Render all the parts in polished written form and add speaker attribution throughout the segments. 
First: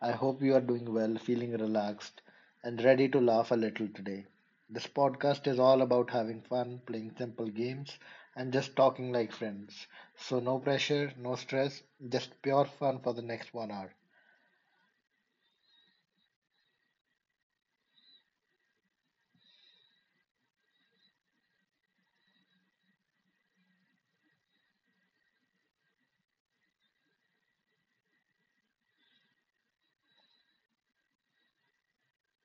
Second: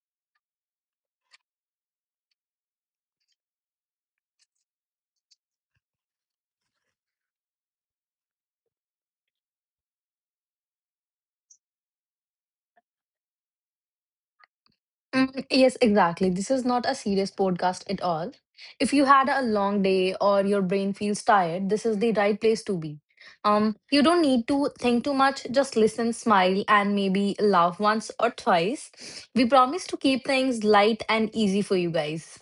Speaker 1: I hope you are doing well, feeling relaxed, and ready to laugh a little today. This podcast is all about having fun, playing simple games, and just talking like friends. So, no pressure, no stress, just pure fun for the next one hour.
Speaker 2: Mm, yes, exactly. This is not a serious podcast at all. If you had a long day or your brain feels tired, this is the right place to be. You don't need to think too much, just listen, smile, and maybe laugh once or twice. We promise to keep things light and easy for you guys.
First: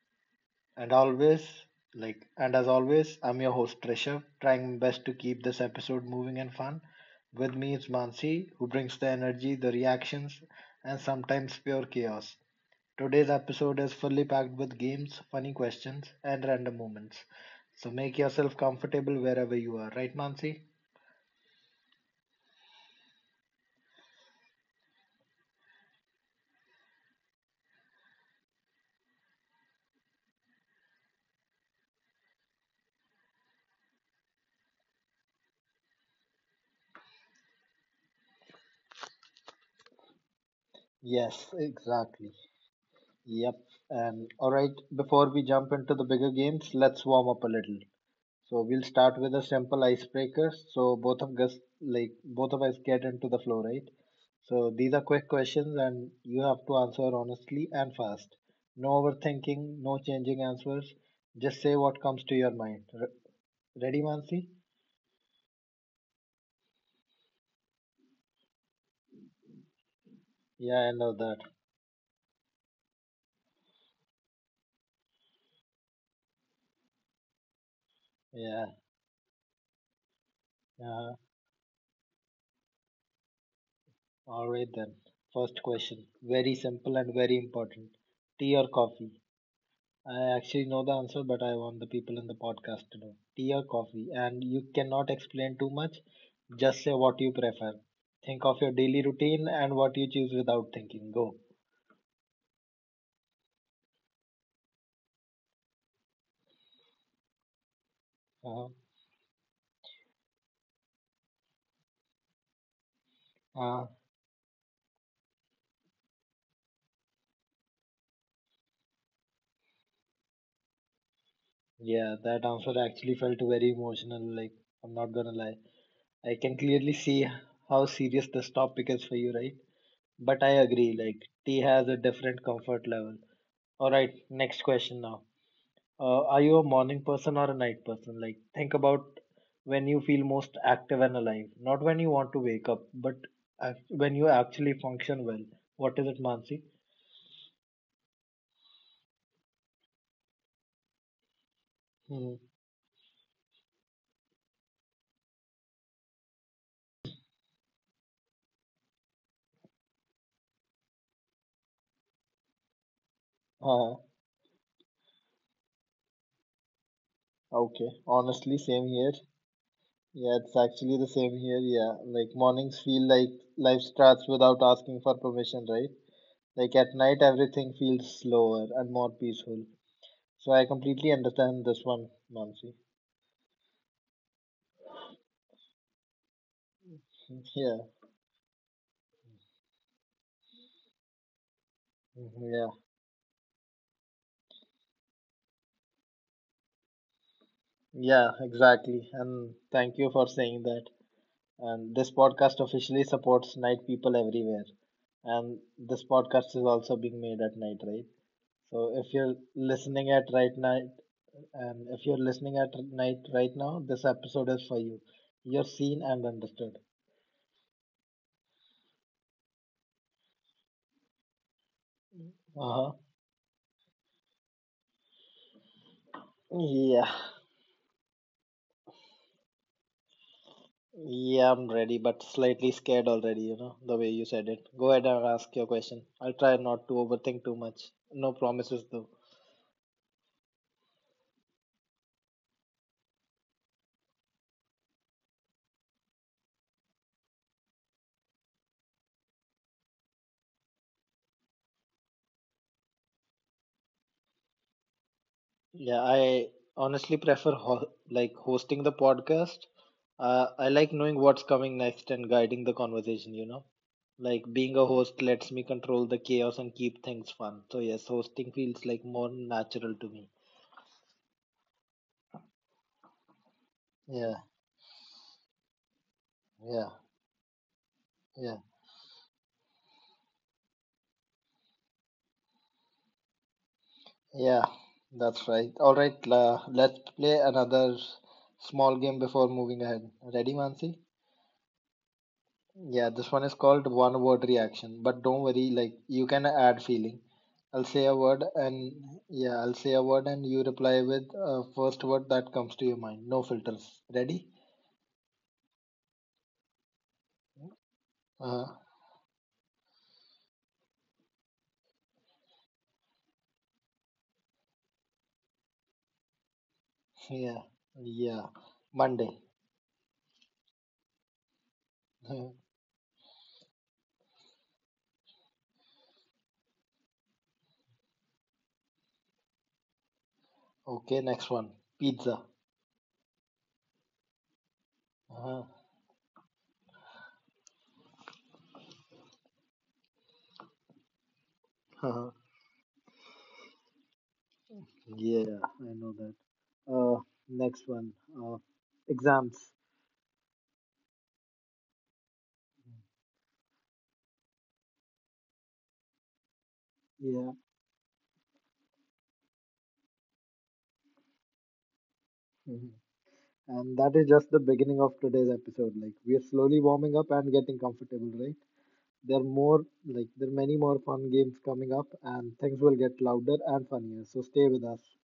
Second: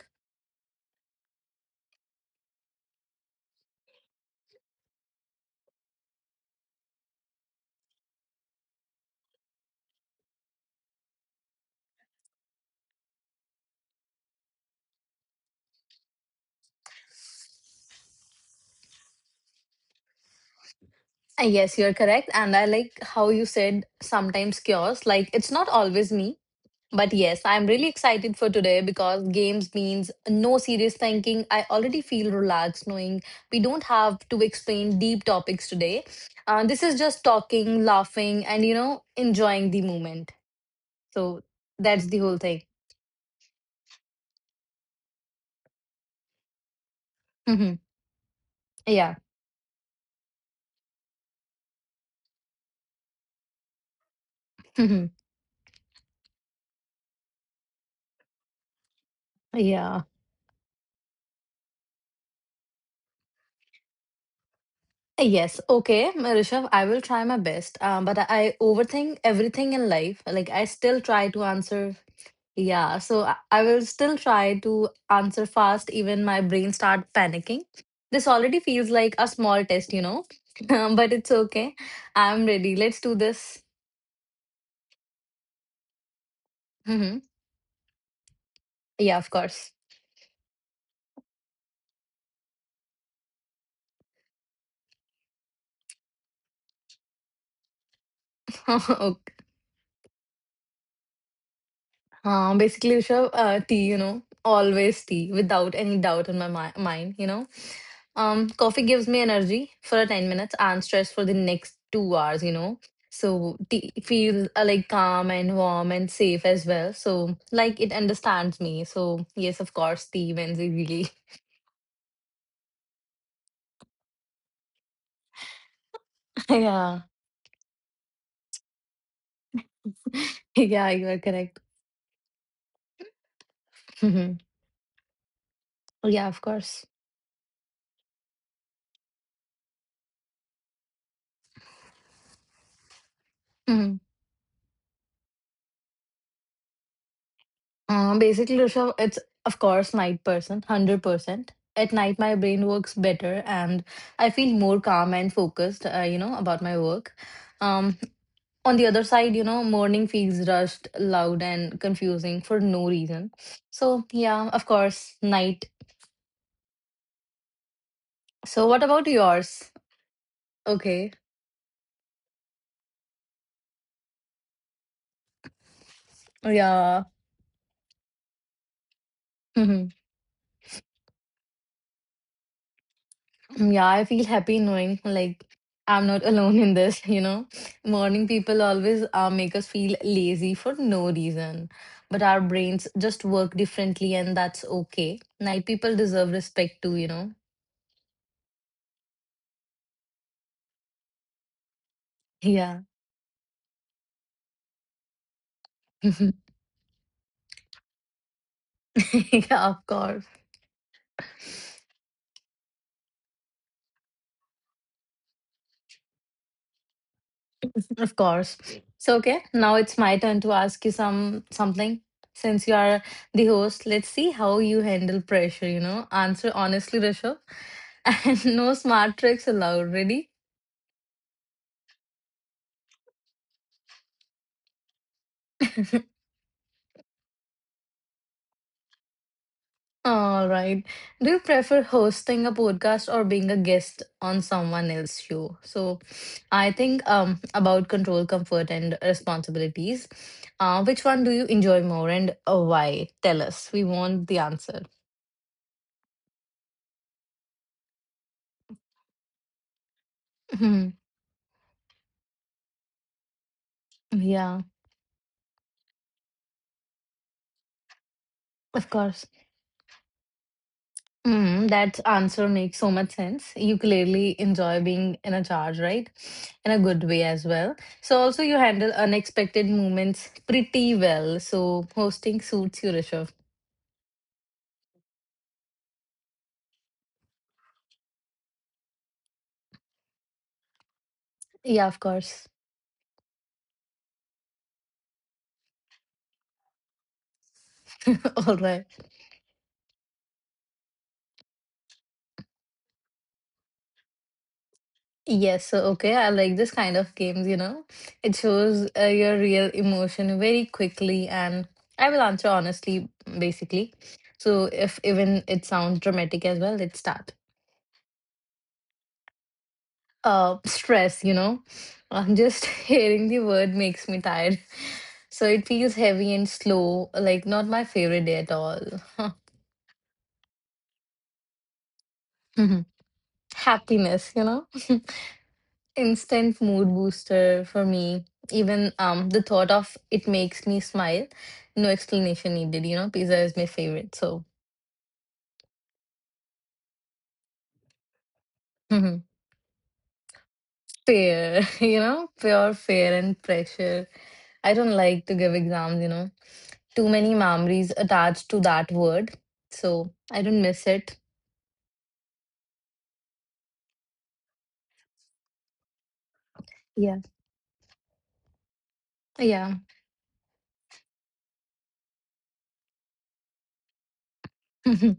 Speaker 1: And always, and as always, I'm your host Trishav, trying best to keep this episode moving and fun. With me is Mansi, who brings the energy, the reactions, and sometimes pure chaos. Today's episode is fully packed with games, funny questions, and random moments. So make yourself comfortable wherever you are, right, Mansi?
Speaker 2: Yes, you're correct. And I like how you said sometimes cures, like it's not always me. But yes, I'm really excited for today because games means no serious thinking. I already feel relaxed knowing we don't have to explain deep topics today. This is just talking, laughing, and enjoying the moment. So
Speaker 1: Yes,
Speaker 2: that's the
Speaker 1: exactly.
Speaker 2: whole thing.
Speaker 1: Yep. And all right, before we jump into the bigger games, let's warm up a little.
Speaker 2: Hmm.
Speaker 1: So we'll
Speaker 2: Yeah.
Speaker 1: start with a simple icebreaker. So both of us, get into the flow, right? So these are
Speaker 2: Hmm.
Speaker 1: quick questions, and you have to answer honestly and fast. No overthinking, no
Speaker 2: Yeah.
Speaker 1: changing answers. Just say what comes to your mind. Ready, Mansi?
Speaker 2: Yes. Okay, Rishabh, I will try my best. But I overthink everything in life. Like I
Speaker 1: Yeah, I
Speaker 2: still
Speaker 1: know
Speaker 2: try
Speaker 1: that.
Speaker 2: to answer. Yeah, so I will still try to answer fast, even my brain start panicking. This already
Speaker 1: Yeah,
Speaker 2: feels like a small test.
Speaker 1: yeah.
Speaker 2: But it's okay. I'm ready. Let's do this.
Speaker 1: All right then. First question, very simple and
Speaker 2: Hmm.
Speaker 1: very important. Tea or coffee?
Speaker 2: Yeah, of course.
Speaker 1: I actually know the answer, but I want the people in the podcast to know. Tea or coffee? And you cannot explain too much. Just say what you prefer. Think of your daily
Speaker 2: Okay.
Speaker 1: routine and what you choose without thinking. Go.
Speaker 2: Basically, Rishabh, tea, always tea, without any doubt in my mind.
Speaker 1: Uh,
Speaker 2: Coffee gives me energy for a 10 minutes and stress for the next two hours. So
Speaker 1: huh. uh,
Speaker 2: tea feels like calm and warm and safe as well. So like it understands me. So yes, of course, tea wins really.
Speaker 1: yeah, that answer actually felt very emotional. Like, I'm not gonna lie. I can clearly
Speaker 2: Yeah.
Speaker 1: see how serious this topic is for you, right? But I
Speaker 2: Yeah,
Speaker 1: agree,
Speaker 2: you are
Speaker 1: like, tea
Speaker 2: correct.
Speaker 1: has a different comfort level. Alright,
Speaker 2: Mhm.
Speaker 1: next question now.
Speaker 2: Yeah,
Speaker 1: Are
Speaker 2: of
Speaker 1: you a
Speaker 2: course.
Speaker 1: morning person or a night person? Like, think about when you feel most active and alive, not when you want to wake up, but
Speaker 2: Mhm.
Speaker 1: when you actually function well. What is it, Mansi?
Speaker 2: Basically, Rishabh, it's of course night person, 100%. At night,
Speaker 1: Hmm.
Speaker 2: my brain works better and I feel more calm and focused, about my work. Um. On the other side, morning feels rushed, loud, and confusing for no reason.
Speaker 1: Uh,
Speaker 2: So, yeah, of course, night.
Speaker 1: okay. Honestly,
Speaker 2: So, what
Speaker 1: same
Speaker 2: about
Speaker 1: here.
Speaker 2: yours?
Speaker 1: Yeah, it's actually the
Speaker 2: Okay.
Speaker 1: same here. Yeah, like mornings feel like life starts without asking for permission, right? Like at
Speaker 2: Yeah.
Speaker 1: night, everything feels slower and more peaceful.
Speaker 2: Mhm.
Speaker 1: So I completely understand this one, Mansi.
Speaker 2: Yeah, I feel happy knowing like I'm not alone in this.
Speaker 1: Yeah,
Speaker 2: Morning people always make us feel lazy for no reason, but
Speaker 1: hmm
Speaker 2: our
Speaker 1: yeah.
Speaker 2: brains just work differently, and that's okay. Night people deserve respect too.
Speaker 1: Yeah, exactly. And thank you for saying that. And this podcast
Speaker 2: Yeah.
Speaker 1: officially supports night people everywhere. And this podcast is also being made at night, right? So if you're
Speaker 2: Yeah, of
Speaker 1: listening at
Speaker 2: course.
Speaker 1: right night, and if you're listening at night right now, this episode is for you. You're seen and understood.
Speaker 2: Of course. So okay, now it's my turn to ask you something.
Speaker 1: Uh
Speaker 2: Since you
Speaker 1: huh.
Speaker 2: are the host, let's see how you handle pressure. Answer honestly,
Speaker 1: Yeah.
Speaker 2: Rishabh. And no smart tricks allowed, ready?
Speaker 1: Yeah, I'm ready, but slightly scared already, you know, the way you said it. Go ahead and ask your question. I'll try not to overthink too much. No promises, though.
Speaker 2: All right. Do you prefer hosting a podcast or being a guest on someone else's show? So I think about control, comfort and responsibilities. Which one do you enjoy more and why? Tell us. We want the answer.
Speaker 1: Yeah, I honestly prefer ho like hosting the podcast. I like knowing what's coming next and guiding the conversation, you know. Like
Speaker 2: Yeah,
Speaker 1: being a host lets me control the chaos and keep things fun. So yes, hosting feels
Speaker 2: of
Speaker 1: like more
Speaker 2: course.
Speaker 1: natural to me.
Speaker 2: That answer makes so much sense. You clearly
Speaker 1: Yeah,
Speaker 2: enjoy being in a charge, right? In a
Speaker 1: yeah,
Speaker 2: good way as well. So also
Speaker 1: yeah,
Speaker 2: you handle unexpected moments pretty well. So hosting suits you, Rishabh.
Speaker 1: yeah. That's right. All right, let's play another small game before moving ahead. Ready, Mansi?
Speaker 2: Yeah, of course.
Speaker 1: Yeah, this one is called one word reaction, but don't worry, like you can add feeling. I'll say a word
Speaker 2: All right.
Speaker 1: and you reply with first word that comes to your mind. No filters. Ready?
Speaker 2: Yes. So okay, I like this kind of games. It
Speaker 1: Uh,
Speaker 2: shows your real emotion very quickly, and I will answer honestly, basically. So if even it sounds dramatic as well, let's start.
Speaker 1: yeah, yeah. Monday.
Speaker 2: Stress. Uh,
Speaker 1: Uh,
Speaker 2: just hearing the word makes me tired. So it feels heavy and slow, like not my favorite day at all.
Speaker 1: okay, next one. Pizza.
Speaker 2: Mhm. Happiness.
Speaker 1: Uh,
Speaker 2: Instant mood booster for me. Even the thought of it makes me smile. No
Speaker 1: uh,
Speaker 2: explanation needed. Pizza is my favorite, so.
Speaker 1: yeah, I know that. Uh, Next one. Uh,
Speaker 2: Mhm.
Speaker 1: Exams.
Speaker 2: Fair, pure fair and pressure. I don't like to give exams. Too many
Speaker 1: Yeah.
Speaker 2: memories attached to that word. So I don't miss it.
Speaker 1: Mhm. And that is just the beginning of today's episode. Like, we're slowly warming
Speaker 2: Yeah.
Speaker 1: up and getting comfortable, right? There are
Speaker 2: Yeah.
Speaker 1: more, there are many more fun games coming up, and things will get louder and funnier. So stay with us.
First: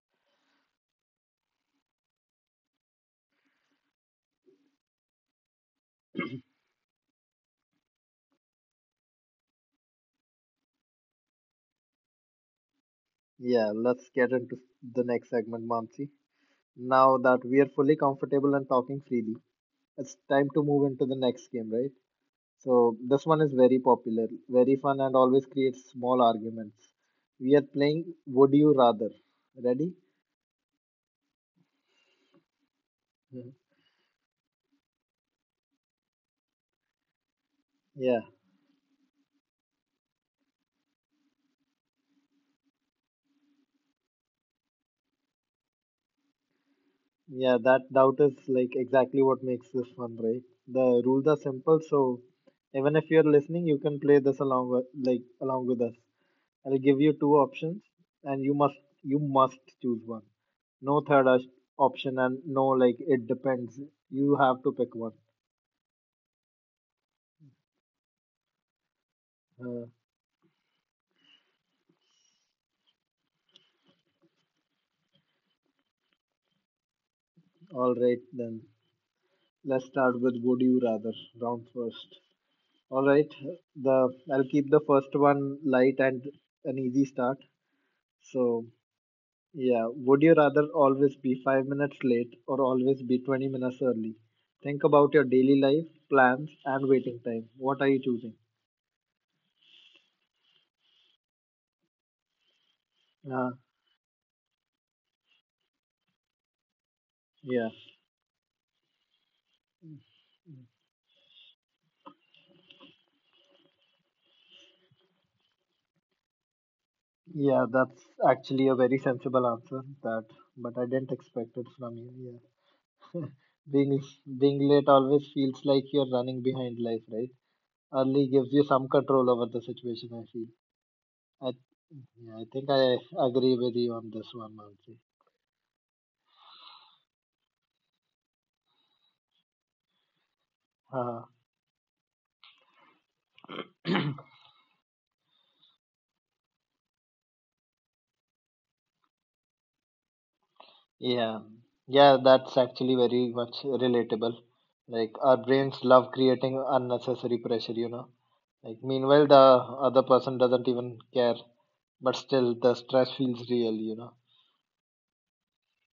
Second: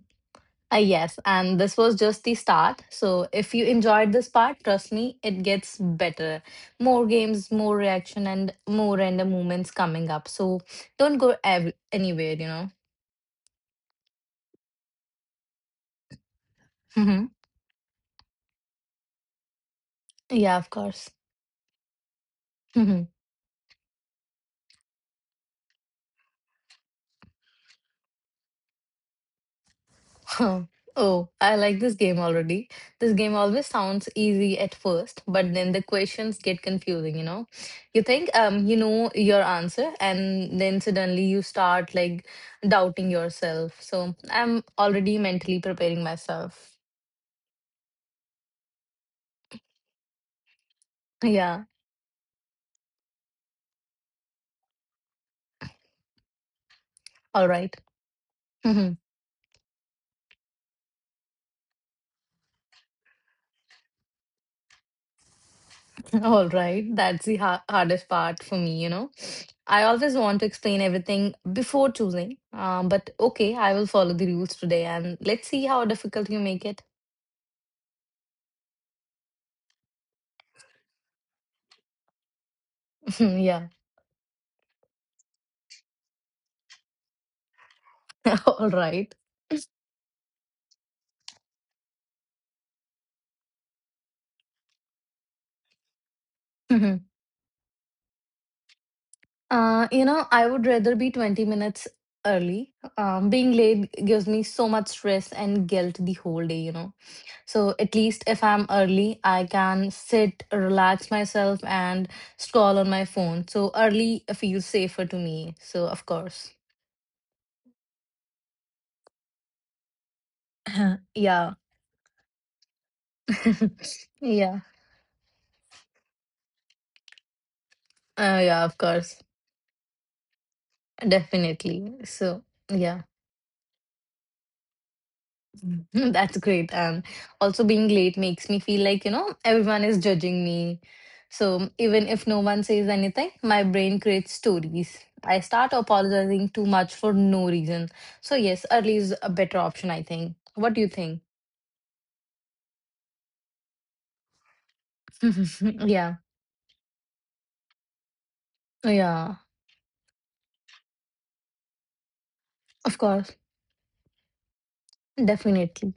Speaker 2: Yes. And this was just the start. So if you enjoyed this part, trust me, it gets better. More games, more reaction, and more random moments coming up. So don't go anywhere,
Speaker 1: Yeah, let's get into the next segment, Mansi. Now
Speaker 2: know.
Speaker 1: that we are fully comfortable and talking freely, it's time
Speaker 2: Yeah,
Speaker 1: to
Speaker 2: of
Speaker 1: move into
Speaker 2: course.
Speaker 1: the next game, right? So this one is very popular, very fun, and always creates small arguments. We are playing Would You Rather. Ready?
Speaker 2: Huh. Oh, I like this game already. This game
Speaker 1: Mhm.
Speaker 2: always sounds easy at first, but then the questions get confusing. You
Speaker 1: Yeah.
Speaker 2: think you know your answer and then suddenly you start like doubting yourself. So, I'm already mentally preparing myself.
Speaker 1: Yeah, that doubt is like exactly what makes this fun, right? The rules are
Speaker 2: Yeah,
Speaker 1: simple, so even if you're listening, you can play this along with us. I'll give you two
Speaker 2: all right.
Speaker 1: options, and you must
Speaker 2: Mhm.
Speaker 1: you must choose one. No third option, and no like it depends. You have to pick one.
Speaker 2: All right, that's the ha hardest part for me. I
Speaker 1: Uh,
Speaker 2: always want to explain everything before choosing. But okay, I will follow the rules today and let's see how difficult you make it.
Speaker 1: all right, then let's start with would you rather round first. All right,
Speaker 2: Yeah.
Speaker 1: the I'll keep the first one light and an easy start. So
Speaker 2: All right.
Speaker 1: yeah, would you rather always be 5 minutes late or always be 20 minutes early? Think about your daily life, plans, and
Speaker 2: Mhm.
Speaker 1: waiting time. What are you choosing?
Speaker 2: I would rather be 20 minutes early. Um,
Speaker 1: Uh,
Speaker 2: being late gives me so much stress and guilt the whole day.
Speaker 1: yeah,
Speaker 2: So at least if I'm early, I can sit, relax myself, and scroll on my phone. So early feels safer to me. So, of course.
Speaker 1: yeah, that's actually a very sensible answer. That, but I didn't
Speaker 2: Yeah.
Speaker 1: expect it from you. Yeah, being being
Speaker 2: Yeah.
Speaker 1: late always feels like you're running behind life, right? Early
Speaker 2: Uh,
Speaker 1: gives you
Speaker 2: yeah, of
Speaker 1: some
Speaker 2: course.
Speaker 1: control over the situation. I feel. I,
Speaker 2: Definitely.
Speaker 1: yeah,
Speaker 2: So,
Speaker 1: I think I
Speaker 2: yeah.
Speaker 1: agree with you on this one, Mansi.
Speaker 2: That's great. And also being late makes me feel like, everyone is judging me. So even if no one says anything, my brain creates stories. I start apologizing too much for no reason. So yes, early is a better option, I think. What do you think?
Speaker 1: Yeah, yeah, that's actually very much relatable. Like our brains love
Speaker 2: Yeah.
Speaker 1: creating unnecessary pressure, you know. Like meanwhile,
Speaker 2: Yeah.
Speaker 1: the other person doesn't even care, but still the
Speaker 2: Of
Speaker 1: stress
Speaker 2: course.
Speaker 1: feels real, you know.
Speaker 2: Definitely.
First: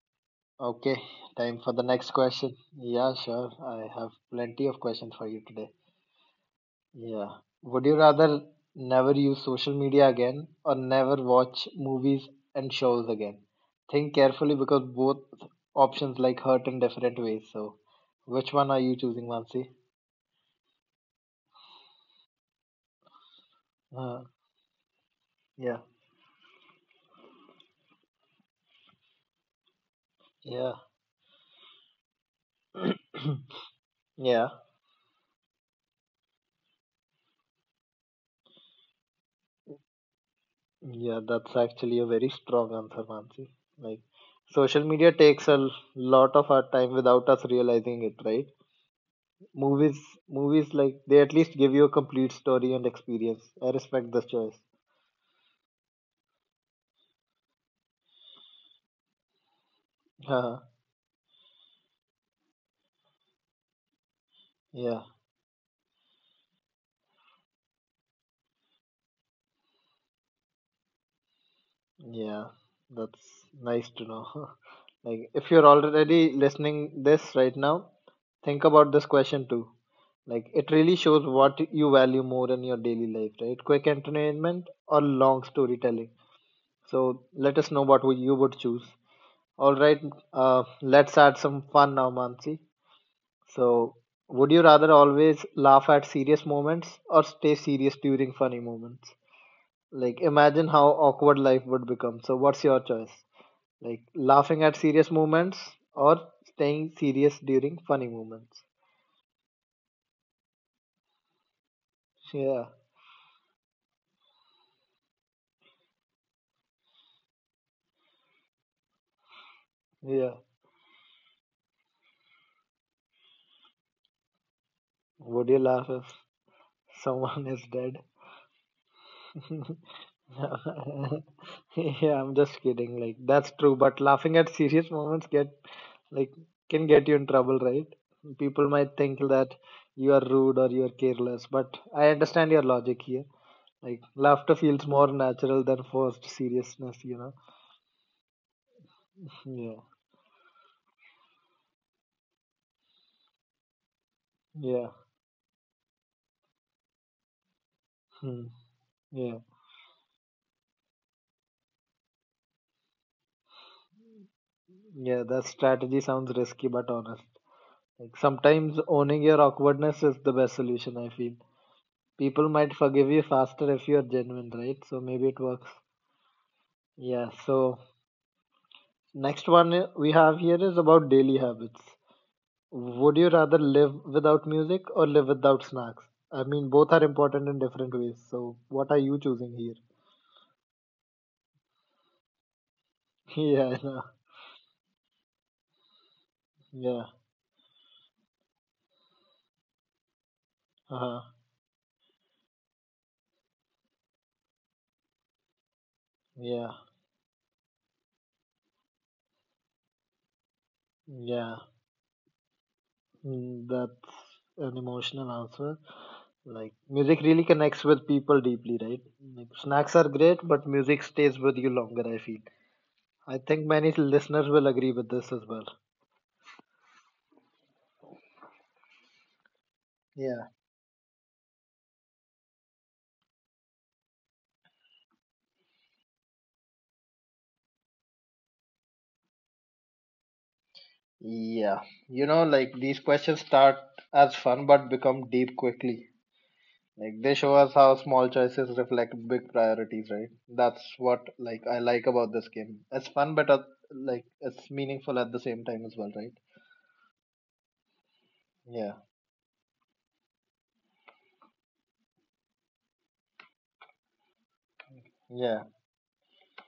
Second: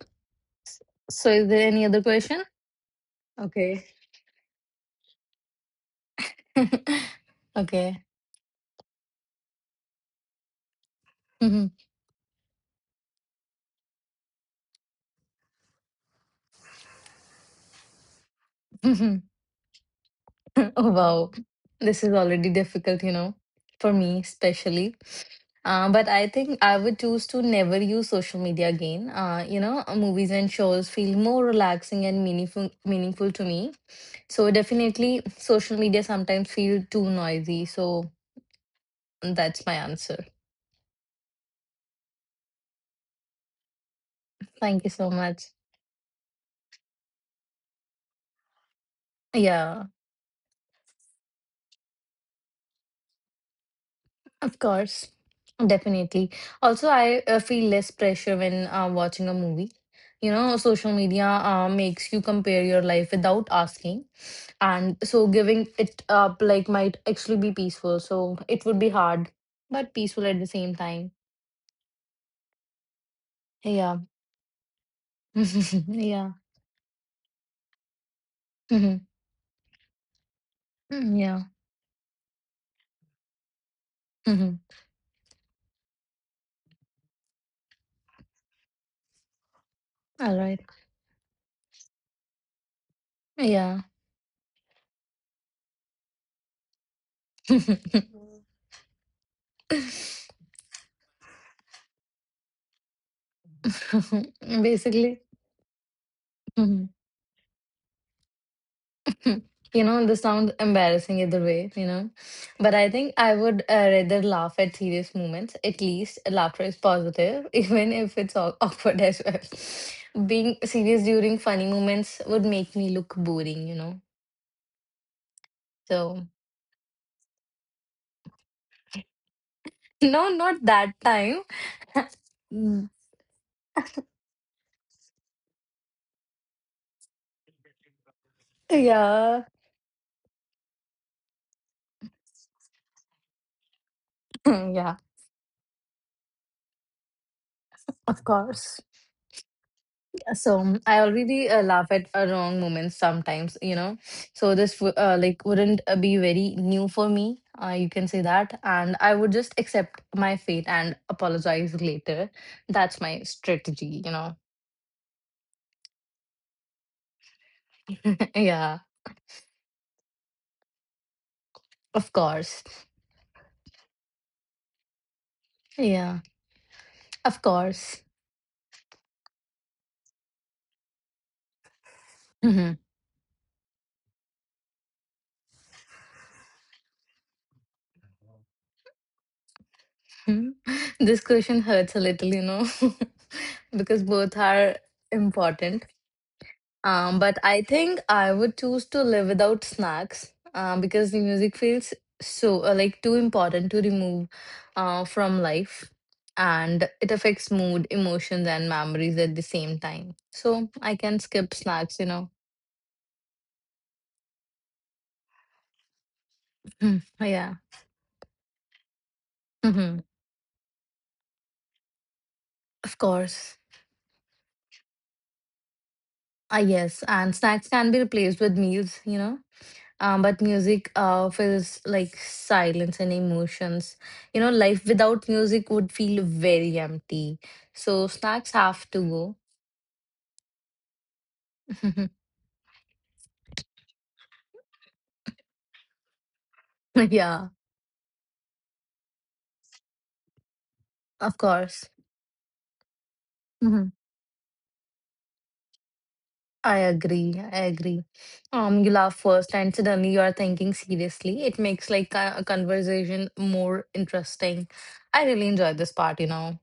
Speaker 1: Okay,
Speaker 2: So is
Speaker 1: time
Speaker 2: there
Speaker 1: for the
Speaker 2: any other
Speaker 1: next
Speaker 2: question?
Speaker 1: question. Yeah, sure.
Speaker 2: Okay.
Speaker 1: I have plenty of questions for you today. Yeah. Would you
Speaker 2: Okay.
Speaker 1: rather never use social media again or never watch
Speaker 2: Oh
Speaker 1: movies and shows again? Think carefully because both options like hurt in different ways. So, which one are you choosing, Mansi?
Speaker 2: wow. This is already difficult, for me
Speaker 1: Uh,
Speaker 2: especially.
Speaker 1: yeah,
Speaker 2: But I think I would choose to never use social media again. Movies and
Speaker 1: yeah,
Speaker 2: shows feel more relaxing and meaningful to me.
Speaker 1: yeah,
Speaker 2: So definitely, social media sometimes feel too noisy. So that's my answer.
Speaker 1: yeah. That's actually a very strong answer, Mansi. Like,
Speaker 2: Thank
Speaker 1: social
Speaker 2: you so
Speaker 1: media takes
Speaker 2: much.
Speaker 1: a lot of our time without us realizing it, right?
Speaker 2: Yeah,
Speaker 1: Movies, Movies like they at least give you a complete story and experience. I respect this choice.
Speaker 2: of course, definitely. Also, I feel less pressure when watching a movie. You know,
Speaker 1: Uh,
Speaker 2: social media makes you compare your life without asking. And
Speaker 1: yeah.
Speaker 2: so giving it up like might actually be peaceful, so it would be hard but peaceful at the same time.
Speaker 1: Yeah, that's nice
Speaker 2: Yeah.
Speaker 1: to know. Like, if you're
Speaker 2: Yeah.
Speaker 1: already listening this right now, think about
Speaker 2: Mhm.
Speaker 1: this question too. Like, it really
Speaker 2: Mm,
Speaker 1: shows
Speaker 2: yeah.
Speaker 1: what you value more in your daily life, right? Quick
Speaker 2: Mhm.
Speaker 1: entertainment or long storytelling. So let us know what you would choose. All right,
Speaker 2: All right.
Speaker 1: let's add some fun now, Mansi.
Speaker 2: Yeah.
Speaker 1: So, would you rather always laugh at serious moments or stay serious during funny moments? Like, imagine how awkward life would become. So, what's your choice? Like laughing at serious
Speaker 2: Basically.
Speaker 1: moments or
Speaker 2: Mhm.
Speaker 1: staying serious during funny moments.
Speaker 2: You know this sounds embarrassing either way.
Speaker 1: Yeah,
Speaker 2: But I think I would rather laugh at serious moments. At least laughter is positive, even if it's awkward as well.
Speaker 1: yeah.
Speaker 2: Being serious during funny moments would make me look boring.
Speaker 1: Would you laugh if
Speaker 2: So.
Speaker 1: someone is dead?
Speaker 2: No, not that time.
Speaker 1: Yeah, I'm just
Speaker 2: Mm,
Speaker 1: kidding. Like that's true, but laughing at serious moments get like can get you in trouble, right? People might think
Speaker 2: yeah.
Speaker 1: that you are rude or you are careless, but I understand your logic here. Like laughter feels
Speaker 2: Yeah,
Speaker 1: more natural than forced seriousness, you know.
Speaker 2: of course.
Speaker 1: Yeah,
Speaker 2: So I already laugh at a wrong moments sometimes. So this
Speaker 1: yeah,
Speaker 2: like wouldn't be very new for me. You can say
Speaker 1: hmm,
Speaker 2: that, and I would
Speaker 1: yeah.
Speaker 2: just accept my fate and apologize later. That's my strategy.
Speaker 1: Yeah, that strategy sounds risky but honest. Like sometimes
Speaker 2: Yeah,
Speaker 1: owning your awkwardness is the best solution, I feel.
Speaker 2: of
Speaker 1: People
Speaker 2: course.
Speaker 1: might forgive you faster if you're genuine, right? So maybe it works.
Speaker 2: Yeah,
Speaker 1: Yeah,
Speaker 2: of
Speaker 1: so
Speaker 2: course.
Speaker 1: next one we have here is about daily habits.
Speaker 2: Mhm.
Speaker 1: Would you rather live without music or live without snacks? I mean, both are important in different ways. So what are you choosing here?
Speaker 2: This question hurts a little,
Speaker 1: Yeah, I know.
Speaker 2: because both are important.
Speaker 1: Yeah,
Speaker 2: But I think I would choose to live without snacks. Because the
Speaker 1: uh-huh.
Speaker 2: music feels so like too important to remove from life,
Speaker 1: Yeah,
Speaker 2: and it affects mood, emotions, and memories at the same time. So I can skip
Speaker 1: yeah.
Speaker 2: snacks.
Speaker 1: Mm, that's an emotional answer. Like
Speaker 2: Mm,
Speaker 1: music really
Speaker 2: yeah.
Speaker 1: connects with people deeply, right? Like snacks
Speaker 2: Hmm.
Speaker 1: are great, but music stays with you longer, I feel.
Speaker 2: Of
Speaker 1: I
Speaker 2: course.
Speaker 1: think many listeners will agree with this as well.
Speaker 2: Ah, yes, and snacks can be replaced with meals. Um, but
Speaker 1: Yeah.
Speaker 2: music uh, feels like silence and emotions. Life without music would feel very empty. So snacks have to go.
Speaker 1: Yeah. You know, like these questions start as fun but become deep quickly. Like they
Speaker 2: Yeah,
Speaker 1: show us how small choices reflect big priorities, right? That's what
Speaker 2: of
Speaker 1: like I
Speaker 2: course.
Speaker 1: like about this game. It's fun but
Speaker 2: Mhm.
Speaker 1: like it's meaningful at the same time as well, right?
Speaker 2: I agree. I agree. You
Speaker 1: Yeah.
Speaker 2: laugh first, and suddenly you are thinking seriously. It makes like a conversation more interesting. I really
Speaker 1: Yeah.
Speaker 2: enjoy this part.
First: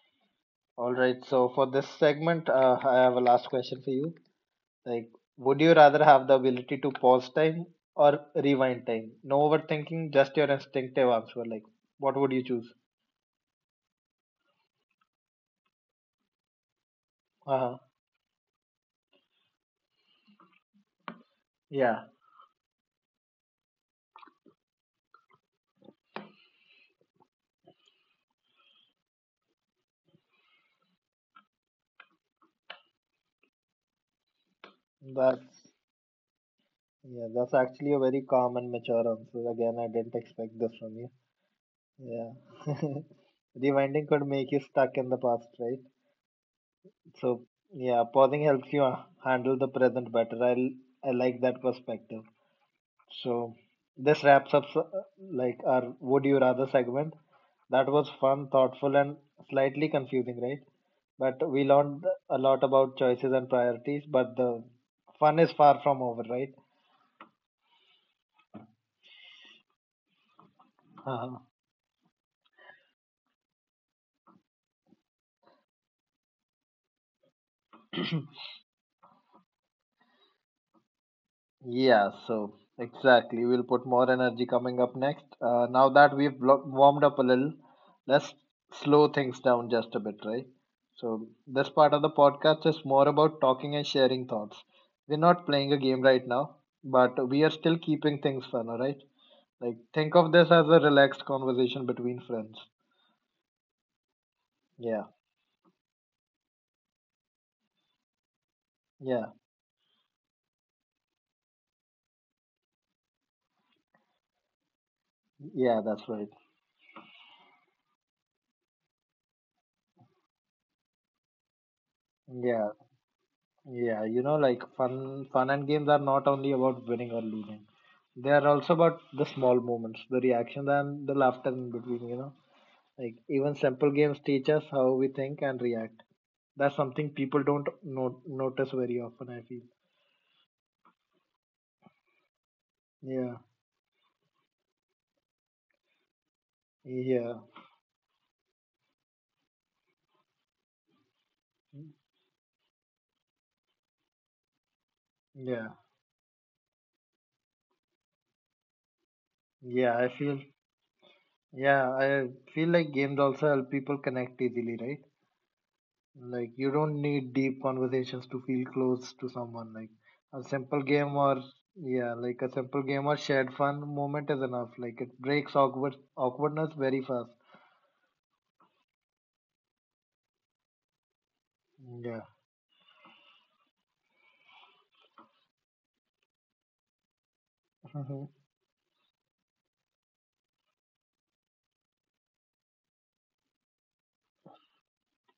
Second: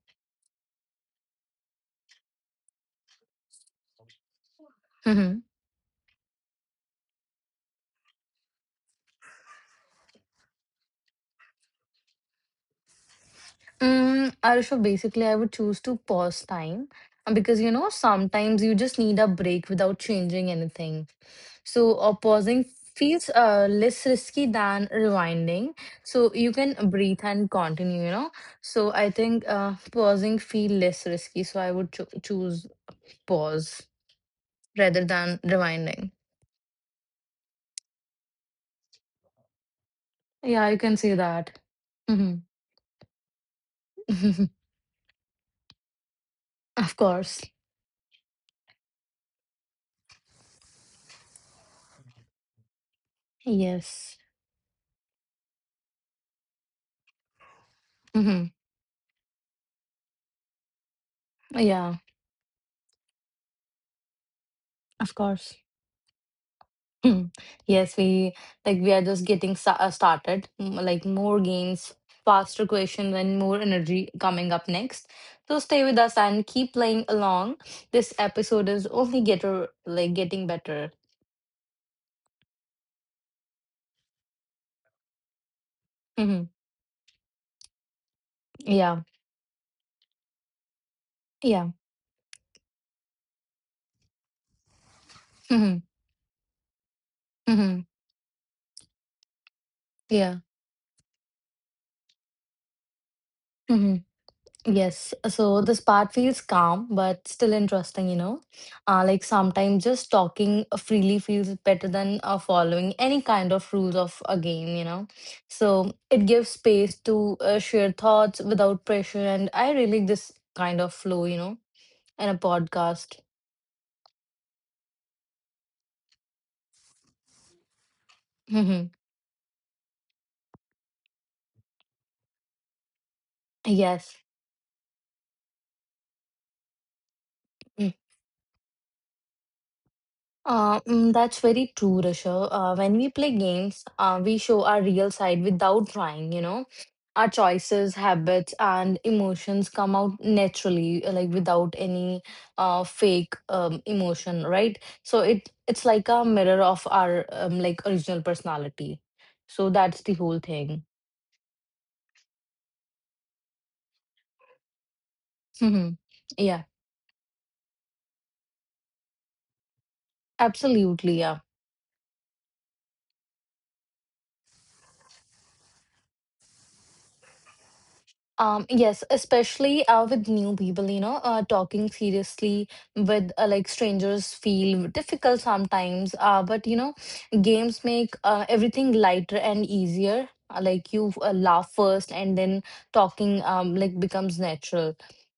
Speaker 1: All right. So for this segment, I have a last question for you. Like, would you rather have the ability to pause time or rewind time? No overthinking, just your instinctive answer. Like, what would you choose?
Speaker 2: Mm, Arshab, basically, I would choose to pause time because
Speaker 1: Uh-huh.
Speaker 2: sometimes you just need a break without changing anything. So,
Speaker 1: Yeah,
Speaker 2: pausing feels less risky than rewinding. So you can breathe and continue. So I think pausing feel less risky. So I would choose pause rather than
Speaker 1: that's
Speaker 2: rewinding.
Speaker 1: yeah, that's actually a very calm and mature answer. Again, I didn't expect
Speaker 2: Yeah,
Speaker 1: this
Speaker 2: you can
Speaker 1: from you.
Speaker 2: say that. Hmm.
Speaker 1: Yeah. Rewinding could make you stuck in the past, right?
Speaker 2: Of course.
Speaker 1: So yeah, pausing helps you handle the present better. I like that perspective. So
Speaker 2: Yes.
Speaker 1: this wraps up our would you rather segment. That was fun,
Speaker 2: Hmm.
Speaker 1: thoughtful, and slightly confusing, right? But we
Speaker 2: Yeah,
Speaker 1: learned a lot about choices and priorities. But the
Speaker 2: of
Speaker 1: fun is
Speaker 2: course.
Speaker 1: far from over, right?
Speaker 2: Mm. Yes, we are just getting started. Mm, like more games, faster questions, and more energy coming up next. So stay with us and keep playing along. This episode is only getter like getting better.
Speaker 1: Yeah, so exactly. We'll put more energy coming up next. Now that we've
Speaker 2: Hmm.
Speaker 1: warmed up a little, let's
Speaker 2: Yeah,
Speaker 1: slow things down just a bit, right? So, this
Speaker 2: yeah,
Speaker 1: part of the podcast is more about talking and sharing thoughts. We're not playing
Speaker 2: hmm,
Speaker 1: a game right now, but we are still
Speaker 2: hmm,
Speaker 1: keeping things fun, alright? Like, think of
Speaker 2: yeah.
Speaker 1: this as a relaxed conversation between friends.
Speaker 2: Hmm.
Speaker 1: Yeah,
Speaker 2: Yes, so this part feels calm but still interesting. Like
Speaker 1: yeah,
Speaker 2: sometimes just talking freely feels better than following any kind of rules of a game.
Speaker 1: yeah,
Speaker 2: So
Speaker 1: that's
Speaker 2: it
Speaker 1: right.
Speaker 2: gives space to share thoughts without pressure, and I really like this kind of flow, in a
Speaker 1: Yeah,
Speaker 2: podcast.
Speaker 1: Yeah, you know, like fun and games are not only about winning or losing. They are also about the small moments, the reaction and the laughter in between, you know. Like even simple
Speaker 2: Yes.
Speaker 1: games teach us how we think and react. That's something people don't notice very often, I feel.
Speaker 2: That's very true, Rishabh. When we
Speaker 1: Yeah,
Speaker 2: play games, we show our real side without trying. Our
Speaker 1: yeah,
Speaker 2: choices, habits, and emotions come out naturally, like without any fake emotion, right? So it
Speaker 1: yeah,
Speaker 2: it's like a mirror of our like original personality. So
Speaker 1: yeah,
Speaker 2: that's
Speaker 1: I
Speaker 2: the whole
Speaker 1: feel,
Speaker 2: thing.
Speaker 1: yeah, I feel like games also help people connect easily, right? Like
Speaker 2: Yeah,
Speaker 1: you don't need deep conversations to feel close to someone. A simple game
Speaker 2: absolutely. Yeah.
Speaker 1: or yeah, like a simple game or shared fun moment is enough. Like it breaks awkwardness very fast.
Speaker 2: Yes, especially with new people, talking
Speaker 1: Yeah.
Speaker 2: seriously with like strangers feel difficult sometimes. But games make
Speaker 1: Mhm.
Speaker 2: everything lighter and easier. Like you laugh first, and then talking like becomes natural.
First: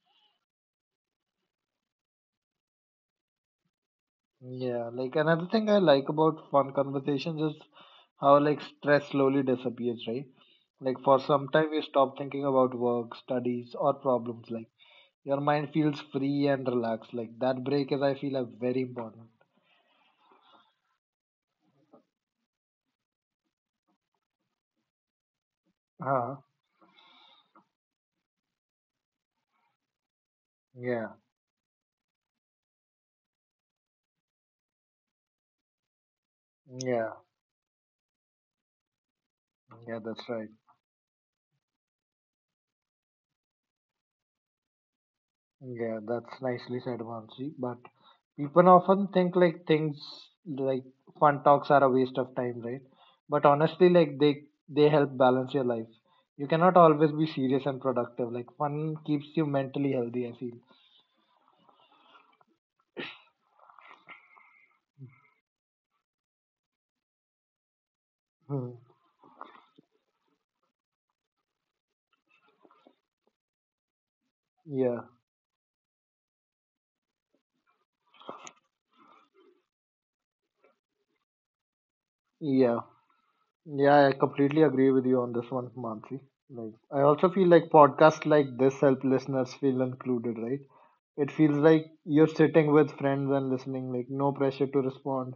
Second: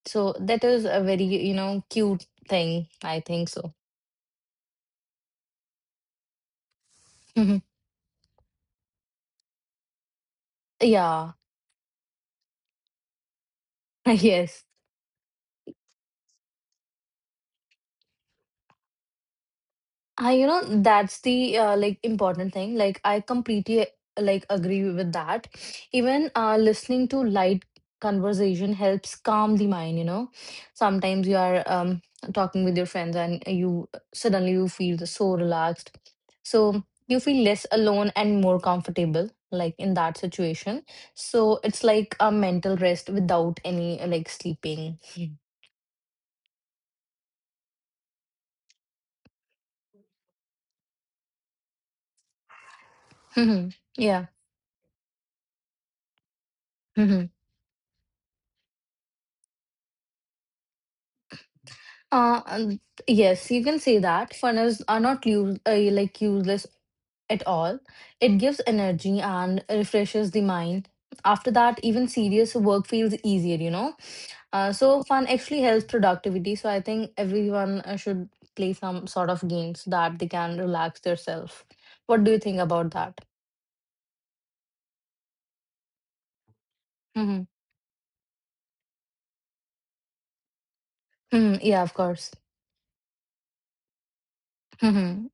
Speaker 2: So that is a very cute thing. I think so.
Speaker 1: Yeah, like another thing I like about fun conversations is how like stress slowly disappears, right? Like for
Speaker 2: Yeah.
Speaker 1: some time you stop thinking about work, studies or problems.
Speaker 2: Yes.
Speaker 1: Like your mind feels free and relaxed. Like that break is I feel like very important.
Speaker 2: That's the like important thing. Like I completely like agree with that. Even
Speaker 1: Uh-huh.
Speaker 2: listening to light conversation helps calm the mind.
Speaker 1: Yeah.
Speaker 2: Sometimes you are talking with your friends and you suddenly you feel so relaxed. So
Speaker 1: Yeah.
Speaker 2: you feel less alone and more comfortable like in
Speaker 1: Yeah,
Speaker 2: that
Speaker 1: that's right.
Speaker 2: situation. So it's like a mental rest without any like sleeping.
Speaker 1: Yeah, that's nicely said, Mansi. But people often think like things like fun talks are a waste of time, right? But honestly, like
Speaker 2: Yeah.
Speaker 1: they they help balance your life. You cannot always be
Speaker 2: yeah.
Speaker 1: serious and productive. Like fun keeps you mentally healthy, I feel.
Speaker 2: Uh, um, yes, you can say that funnels are not use, like useless at all. It gives
Speaker 1: Hmm.
Speaker 2: energy and refreshes the mind. After that, even serious work feels easier. Uh,
Speaker 1: Yeah,
Speaker 2: so fun actually helps productivity. So I think everyone should play some sort of games so that they can relax themselves. What do you think
Speaker 1: yeah.
Speaker 2: about that?
Speaker 1: Yeah, I completely agree with you on this one, Mansi. Like, I also
Speaker 2: Mm-hmm.
Speaker 1: feel like podcasts like this help listeners feel included, right? It feels
Speaker 2: Mm, yeah,
Speaker 1: like
Speaker 2: of
Speaker 1: you're
Speaker 2: course.
Speaker 1: sitting with friends and listening, like, no pressure to
Speaker 2: Mm-hmm.
Speaker 1: respond.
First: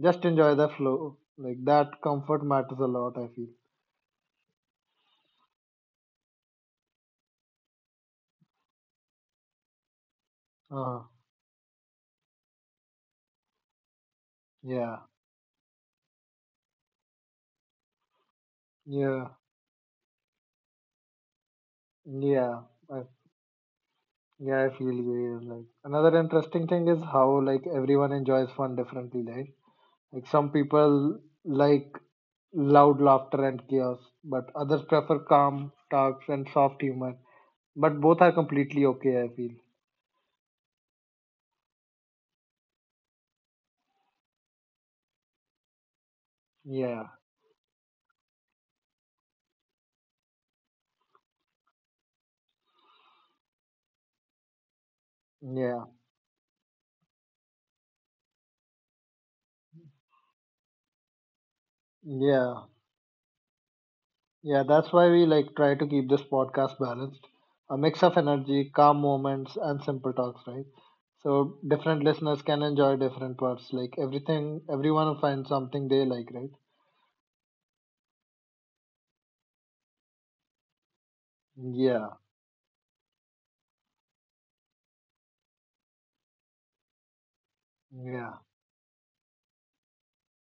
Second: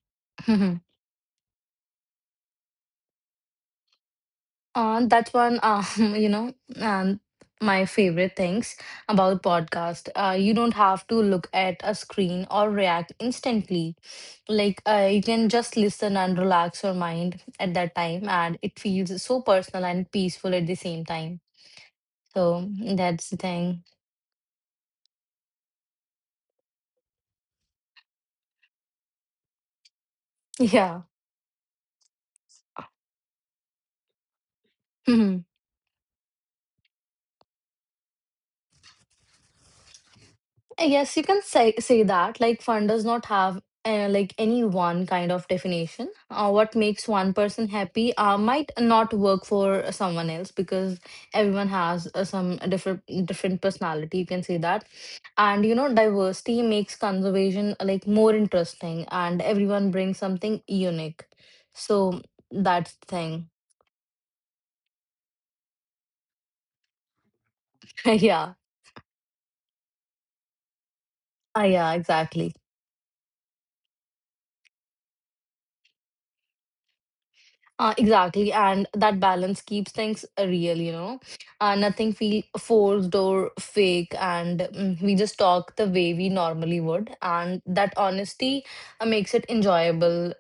Speaker 1: Just enjoy the
Speaker 2: Mm-hmm.
Speaker 1: flow. Like, that comfort matters a lot, I feel.
Speaker 2: That's one, you know, um, my favorite things about podcast. You don't
Speaker 1: Uh,
Speaker 2: have to look at a screen or react instantly. Like
Speaker 1: yeah,
Speaker 2: you can just listen and relax your mind at that time, and it feels
Speaker 1: yeah,
Speaker 2: so personal and peaceful at the same time.
Speaker 1: yeah.
Speaker 2: So
Speaker 1: I,
Speaker 2: that's the thing.
Speaker 1: yeah, I feel you. Yeah, like, another interesting thing is how, like, everyone enjoys fun differently, right? Like, some
Speaker 2: Yeah.
Speaker 1: people like loud laughter and chaos, but others prefer calm talks and soft humor. But both are completely okay, I feel.
Speaker 2: Yes, you can say that like fun does not have like any one kind of definition. What makes
Speaker 1: Yeah,
Speaker 2: one person happy might not work for someone else because everyone has some different personality. You can say that, and
Speaker 1: yeah,
Speaker 2: diversity makes conservation like more interesting, and everyone brings something unique. So
Speaker 1: yeah,
Speaker 2: that's the thing.
Speaker 1: yeah. That's why we like try to keep this podcast balanced, a mix of
Speaker 2: yeah,
Speaker 1: energy, calm moments, and simple talks, right? So
Speaker 2: yeah,
Speaker 1: different listeners
Speaker 2: exactly.
Speaker 1: can enjoy different parts. Like everything, everyone will find something they like, right?
Speaker 2: Exactly, and that balance keeps things real. Nothing
Speaker 1: Yeah,
Speaker 2: feel forced or fake, and we just talk the way we normally would, and that
Speaker 1: yeah.
Speaker 2: honesty makes it enjoyable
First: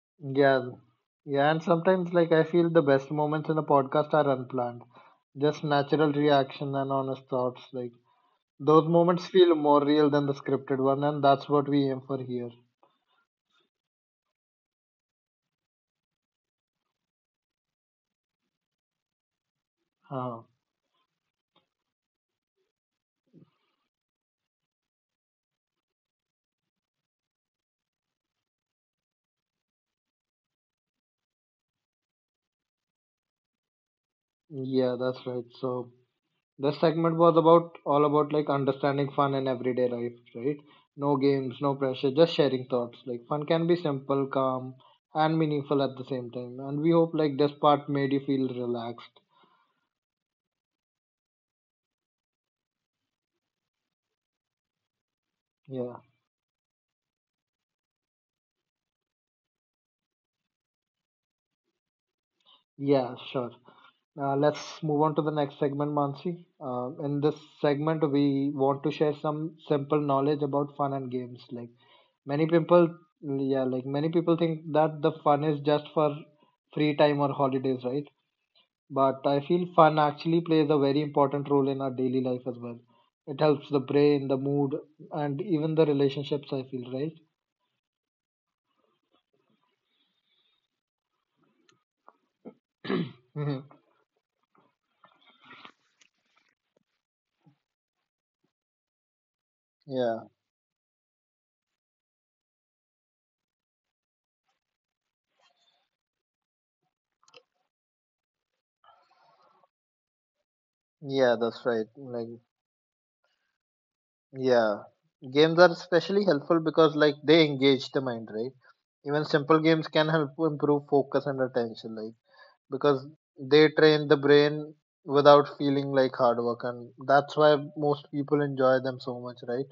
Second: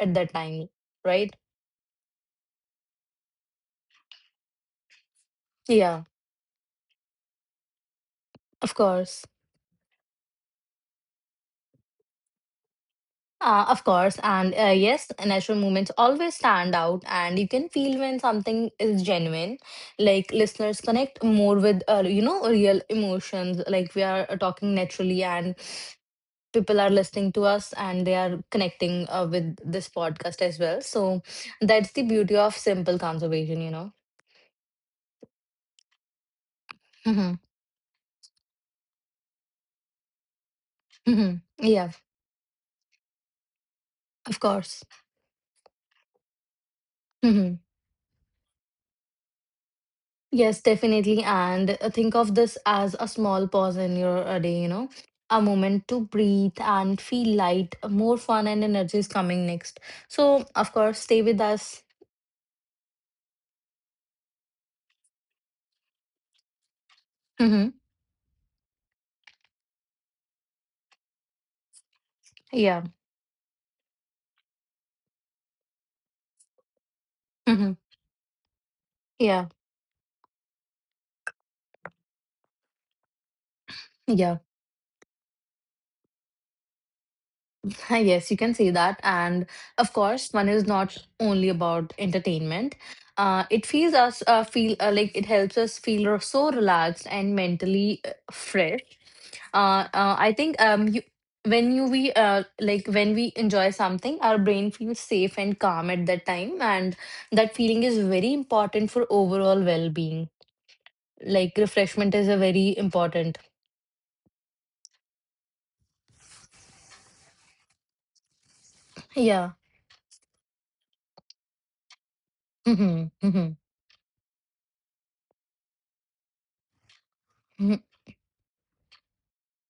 Speaker 2: at that time,
Speaker 1: Yeah,
Speaker 2: right?
Speaker 1: yeah, and sometimes like I feel the best moments in a podcast are unplanned, just
Speaker 2: Yeah,
Speaker 1: natural reaction and honest thoughts. Like
Speaker 2: of
Speaker 1: those
Speaker 2: course.
Speaker 1: moments feel more real than the scripted one, and that's what we aim for here.
Speaker 2: Of course, and yes, natural movements always stand out, and you can feel when something is genuine. Like
Speaker 1: Huh.
Speaker 2: listeners connect more with, real emotions. Like we are talking naturally, and people are listening to us and they are connecting with this podcast as well. So that's the beauty of simple conservation.
Speaker 1: Yeah, that's right. So this segment was
Speaker 2: Mhm.
Speaker 1: about all about like understanding fun in everyday life, right? No
Speaker 2: Mhm.
Speaker 1: games, no
Speaker 2: Yeah,
Speaker 1: pressure, just sharing thoughts. Like fun can be simple,
Speaker 2: of
Speaker 1: calm,
Speaker 2: course.
Speaker 1: and meaningful at the same time. And we hope like this
Speaker 2: Mhm.
Speaker 1: part made you feel relaxed.
Speaker 2: Yes, definitely. And think of this as a small pause in your day, a moment
Speaker 1: Yeah,
Speaker 2: to breathe and feel light, more fun and energy is coming next. So, of course, stay with us.
Speaker 1: yeah, sure. Let's move on to the next segment, Mansi. In this
Speaker 2: Mhm.
Speaker 1: segment, we want to share some simple knowledge about fun and games. Many
Speaker 2: Yeah.
Speaker 1: people, yeah, like many people think that the fun is just for free time or
Speaker 2: Mhm.
Speaker 1: holidays, right? But I
Speaker 2: Yeah.
Speaker 1: feel fun actually plays a very important role in our daily life as well. It helps the brain, the
Speaker 2: Yeah.
Speaker 1: mood, and even the relationships. I feel right.
Speaker 2: Yes, you can say that. And of course, one is not only about entertainment. It
Speaker 1: Hmm.
Speaker 2: feels us feel like it helps us so relaxed and mentally fresh.
Speaker 1: Yeah,
Speaker 2: I think you, when you we like when we enjoy something, our brain feels safe and calm at that time, and that feeling is very important for overall well being.
Speaker 1: yeah,
Speaker 2: Like
Speaker 1: that's right.
Speaker 2: refreshment
Speaker 1: Like
Speaker 2: is a very important.
Speaker 1: yeah, games are especially helpful because like they engage the mind, right? Even
Speaker 2: Yeah.
Speaker 1: simple games can help improve focus and attention, like because
Speaker 2: Hmm. Hmm.
Speaker 1: they train the brain without feeling like hard work, and that's why most people enjoy them so much, right?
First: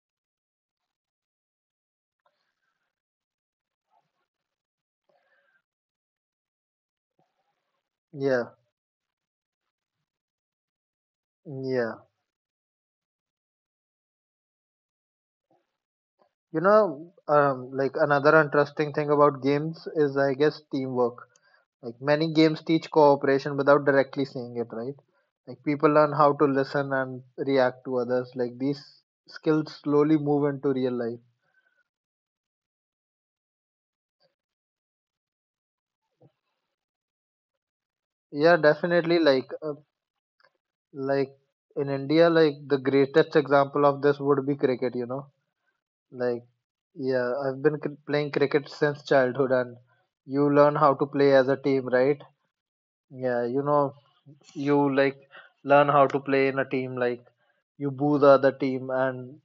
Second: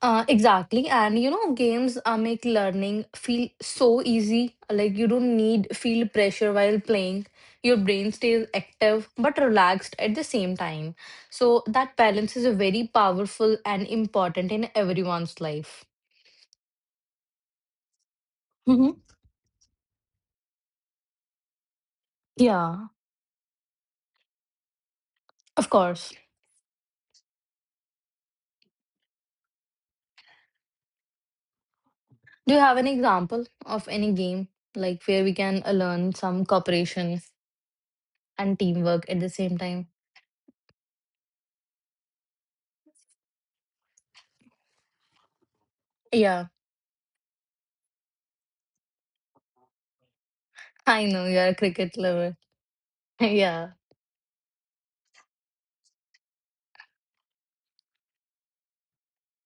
Speaker 2: Exactly. And games make learning feel so easy. Like you don't need feel pressure while playing. Your brain stays
Speaker 1: Yeah,
Speaker 2: active but relaxed at the same time. So
Speaker 1: yeah.
Speaker 2: that balance is a very powerful and important in everyone's life.
Speaker 1: You know, like another interesting
Speaker 2: Hmm.
Speaker 1: thing about games is, I guess, teamwork. Like many games
Speaker 2: Yeah,
Speaker 1: teach cooperation without directly saying it, right? Like
Speaker 2: of
Speaker 1: people learn
Speaker 2: course.
Speaker 1: how to listen and react to others. Like these skills slowly move into real life.
Speaker 2: Do you have an example of any game like where we can learn some cooperation
Speaker 1: Yeah,
Speaker 2: and teamwork
Speaker 1: definitely.
Speaker 2: at the
Speaker 1: Like
Speaker 2: same
Speaker 1: uh,
Speaker 2: time?
Speaker 1: like in India, like the greatest example of this would be cricket. You know, like
Speaker 2: Yeah,
Speaker 1: I've playing cricket since childhood, and you learn how
Speaker 2: I
Speaker 1: to
Speaker 2: know
Speaker 1: play
Speaker 2: you're
Speaker 1: as
Speaker 2: a
Speaker 1: a team,
Speaker 2: cricket
Speaker 1: right?
Speaker 2: lover.
Speaker 1: Yeah, you
Speaker 2: yeah.
Speaker 1: know, you like learn how to play in a team, like you boo the other team and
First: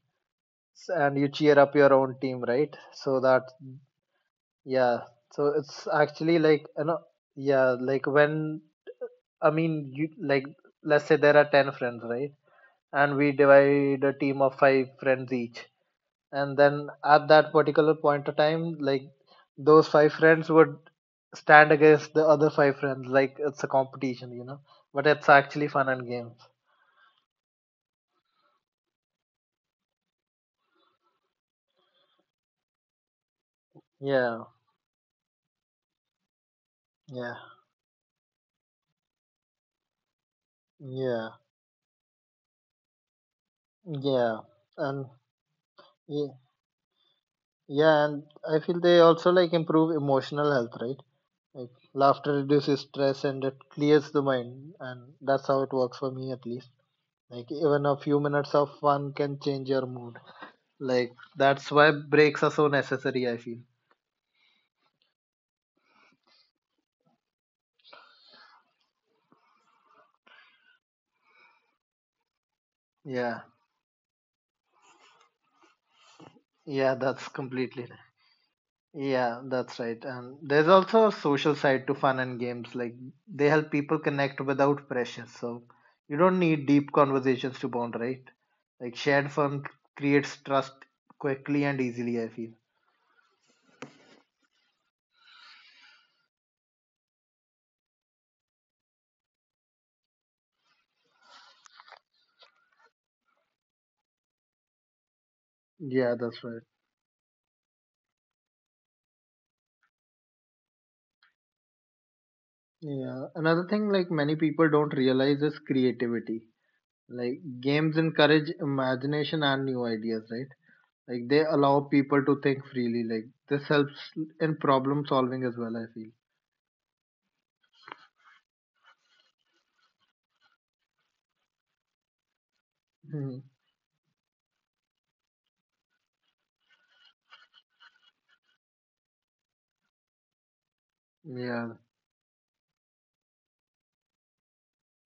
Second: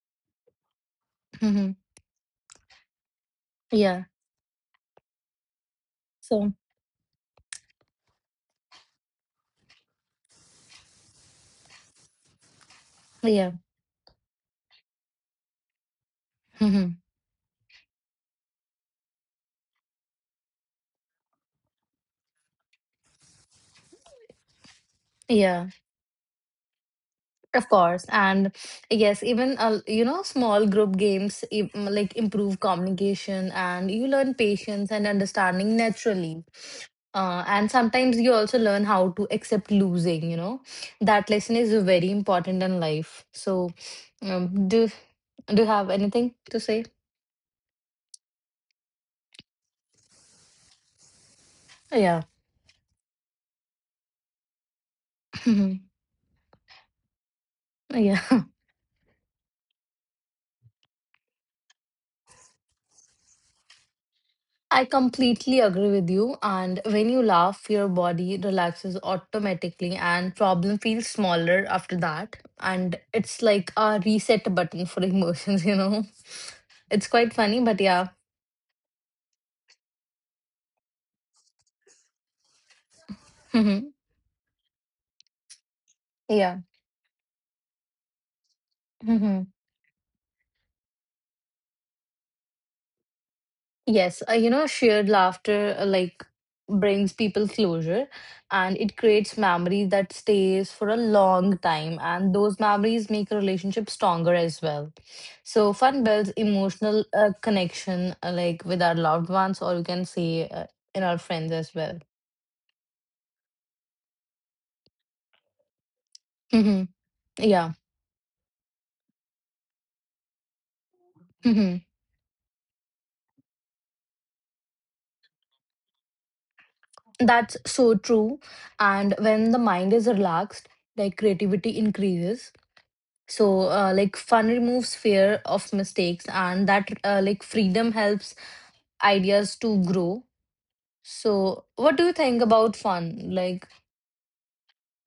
Speaker 1: yes, and you cheer
Speaker 2: Hmm.
Speaker 1: up your own team right, so that
Speaker 2: Yeah.
Speaker 1: yeah, so it's actually
Speaker 2: So.
Speaker 1: like you know yeah, like when I mean you like let's say there are 10 friends, right, and we
Speaker 2: Yeah.
Speaker 1: divide a team of five friends each, and then
Speaker 2: Mhm.
Speaker 1: at that particular point of time like those five friends would stand against the other five friends, like it's a competition you know, but it's
Speaker 2: Yeah.
Speaker 1: actually fun and games.
Speaker 2: Of course. And yes, even small like improve communication and you learn
Speaker 1: Yeah,
Speaker 2: patience and understanding naturally.
Speaker 1: yeah,
Speaker 2: And sometimes you also learn how to accept losing. That
Speaker 1: yeah,
Speaker 2: lesson is very important in life. So,
Speaker 1: yeah
Speaker 2: um, do
Speaker 1: and
Speaker 2: do you have
Speaker 1: yeah.
Speaker 2: anything to say?
Speaker 1: Yeah, and I feel they also like improve emotional health, right? Like
Speaker 2: Yeah.
Speaker 1: laughter reduces stress and it clears the mind, and that's how it works for me at least. Like even a few
Speaker 2: Yeah.
Speaker 1: minutes of fun can change your mood. Like that's why breaks are so necessary, I feel.
Speaker 2: I completely agree with you. And when you laugh, your body relaxes automatically and problem feels smaller after that. And
Speaker 1: Yeah,
Speaker 2: it's like a reset button for emotions, you know?
Speaker 1: yeah,
Speaker 2: It's
Speaker 1: that's
Speaker 2: quite funny, but
Speaker 1: completely right.
Speaker 2: yeah.
Speaker 1: Yeah, that's right. And there's also a social side to fun and games. Like they help people connect without pressure. So you don't
Speaker 2: yeah.
Speaker 1: need deep conversations to bond, right? Like shared fun creates trust quickly and easily, I feel.
Speaker 2: Yes, shared laughter like brings people closure and it creates memories that stays for a long time and those memories make a relationship stronger as well. So fun
Speaker 1: Yeah,
Speaker 2: builds
Speaker 1: that's right.
Speaker 2: emotional connection like with our loved ones or you can say in our friends as well.
Speaker 1: Yeah. Another thing like many people don't realize is creativity.
Speaker 2: Hmm.
Speaker 1: Like
Speaker 2: Yeah.
Speaker 1: games encourage imagination and new ideas, right? Like they allow
Speaker 2: Hmm.
Speaker 1: people to think freely. Like this helps in problem solving as well, I feel.
Speaker 2: That's so true. And when the mind is relaxed, like creativity increases.
Speaker 1: Mhm.
Speaker 2: So, like, fun removes fear of mistakes, and that, like, freedom helps ideas to grow. So,
Speaker 1: Yeah.
Speaker 2: what do you think about fun? Like,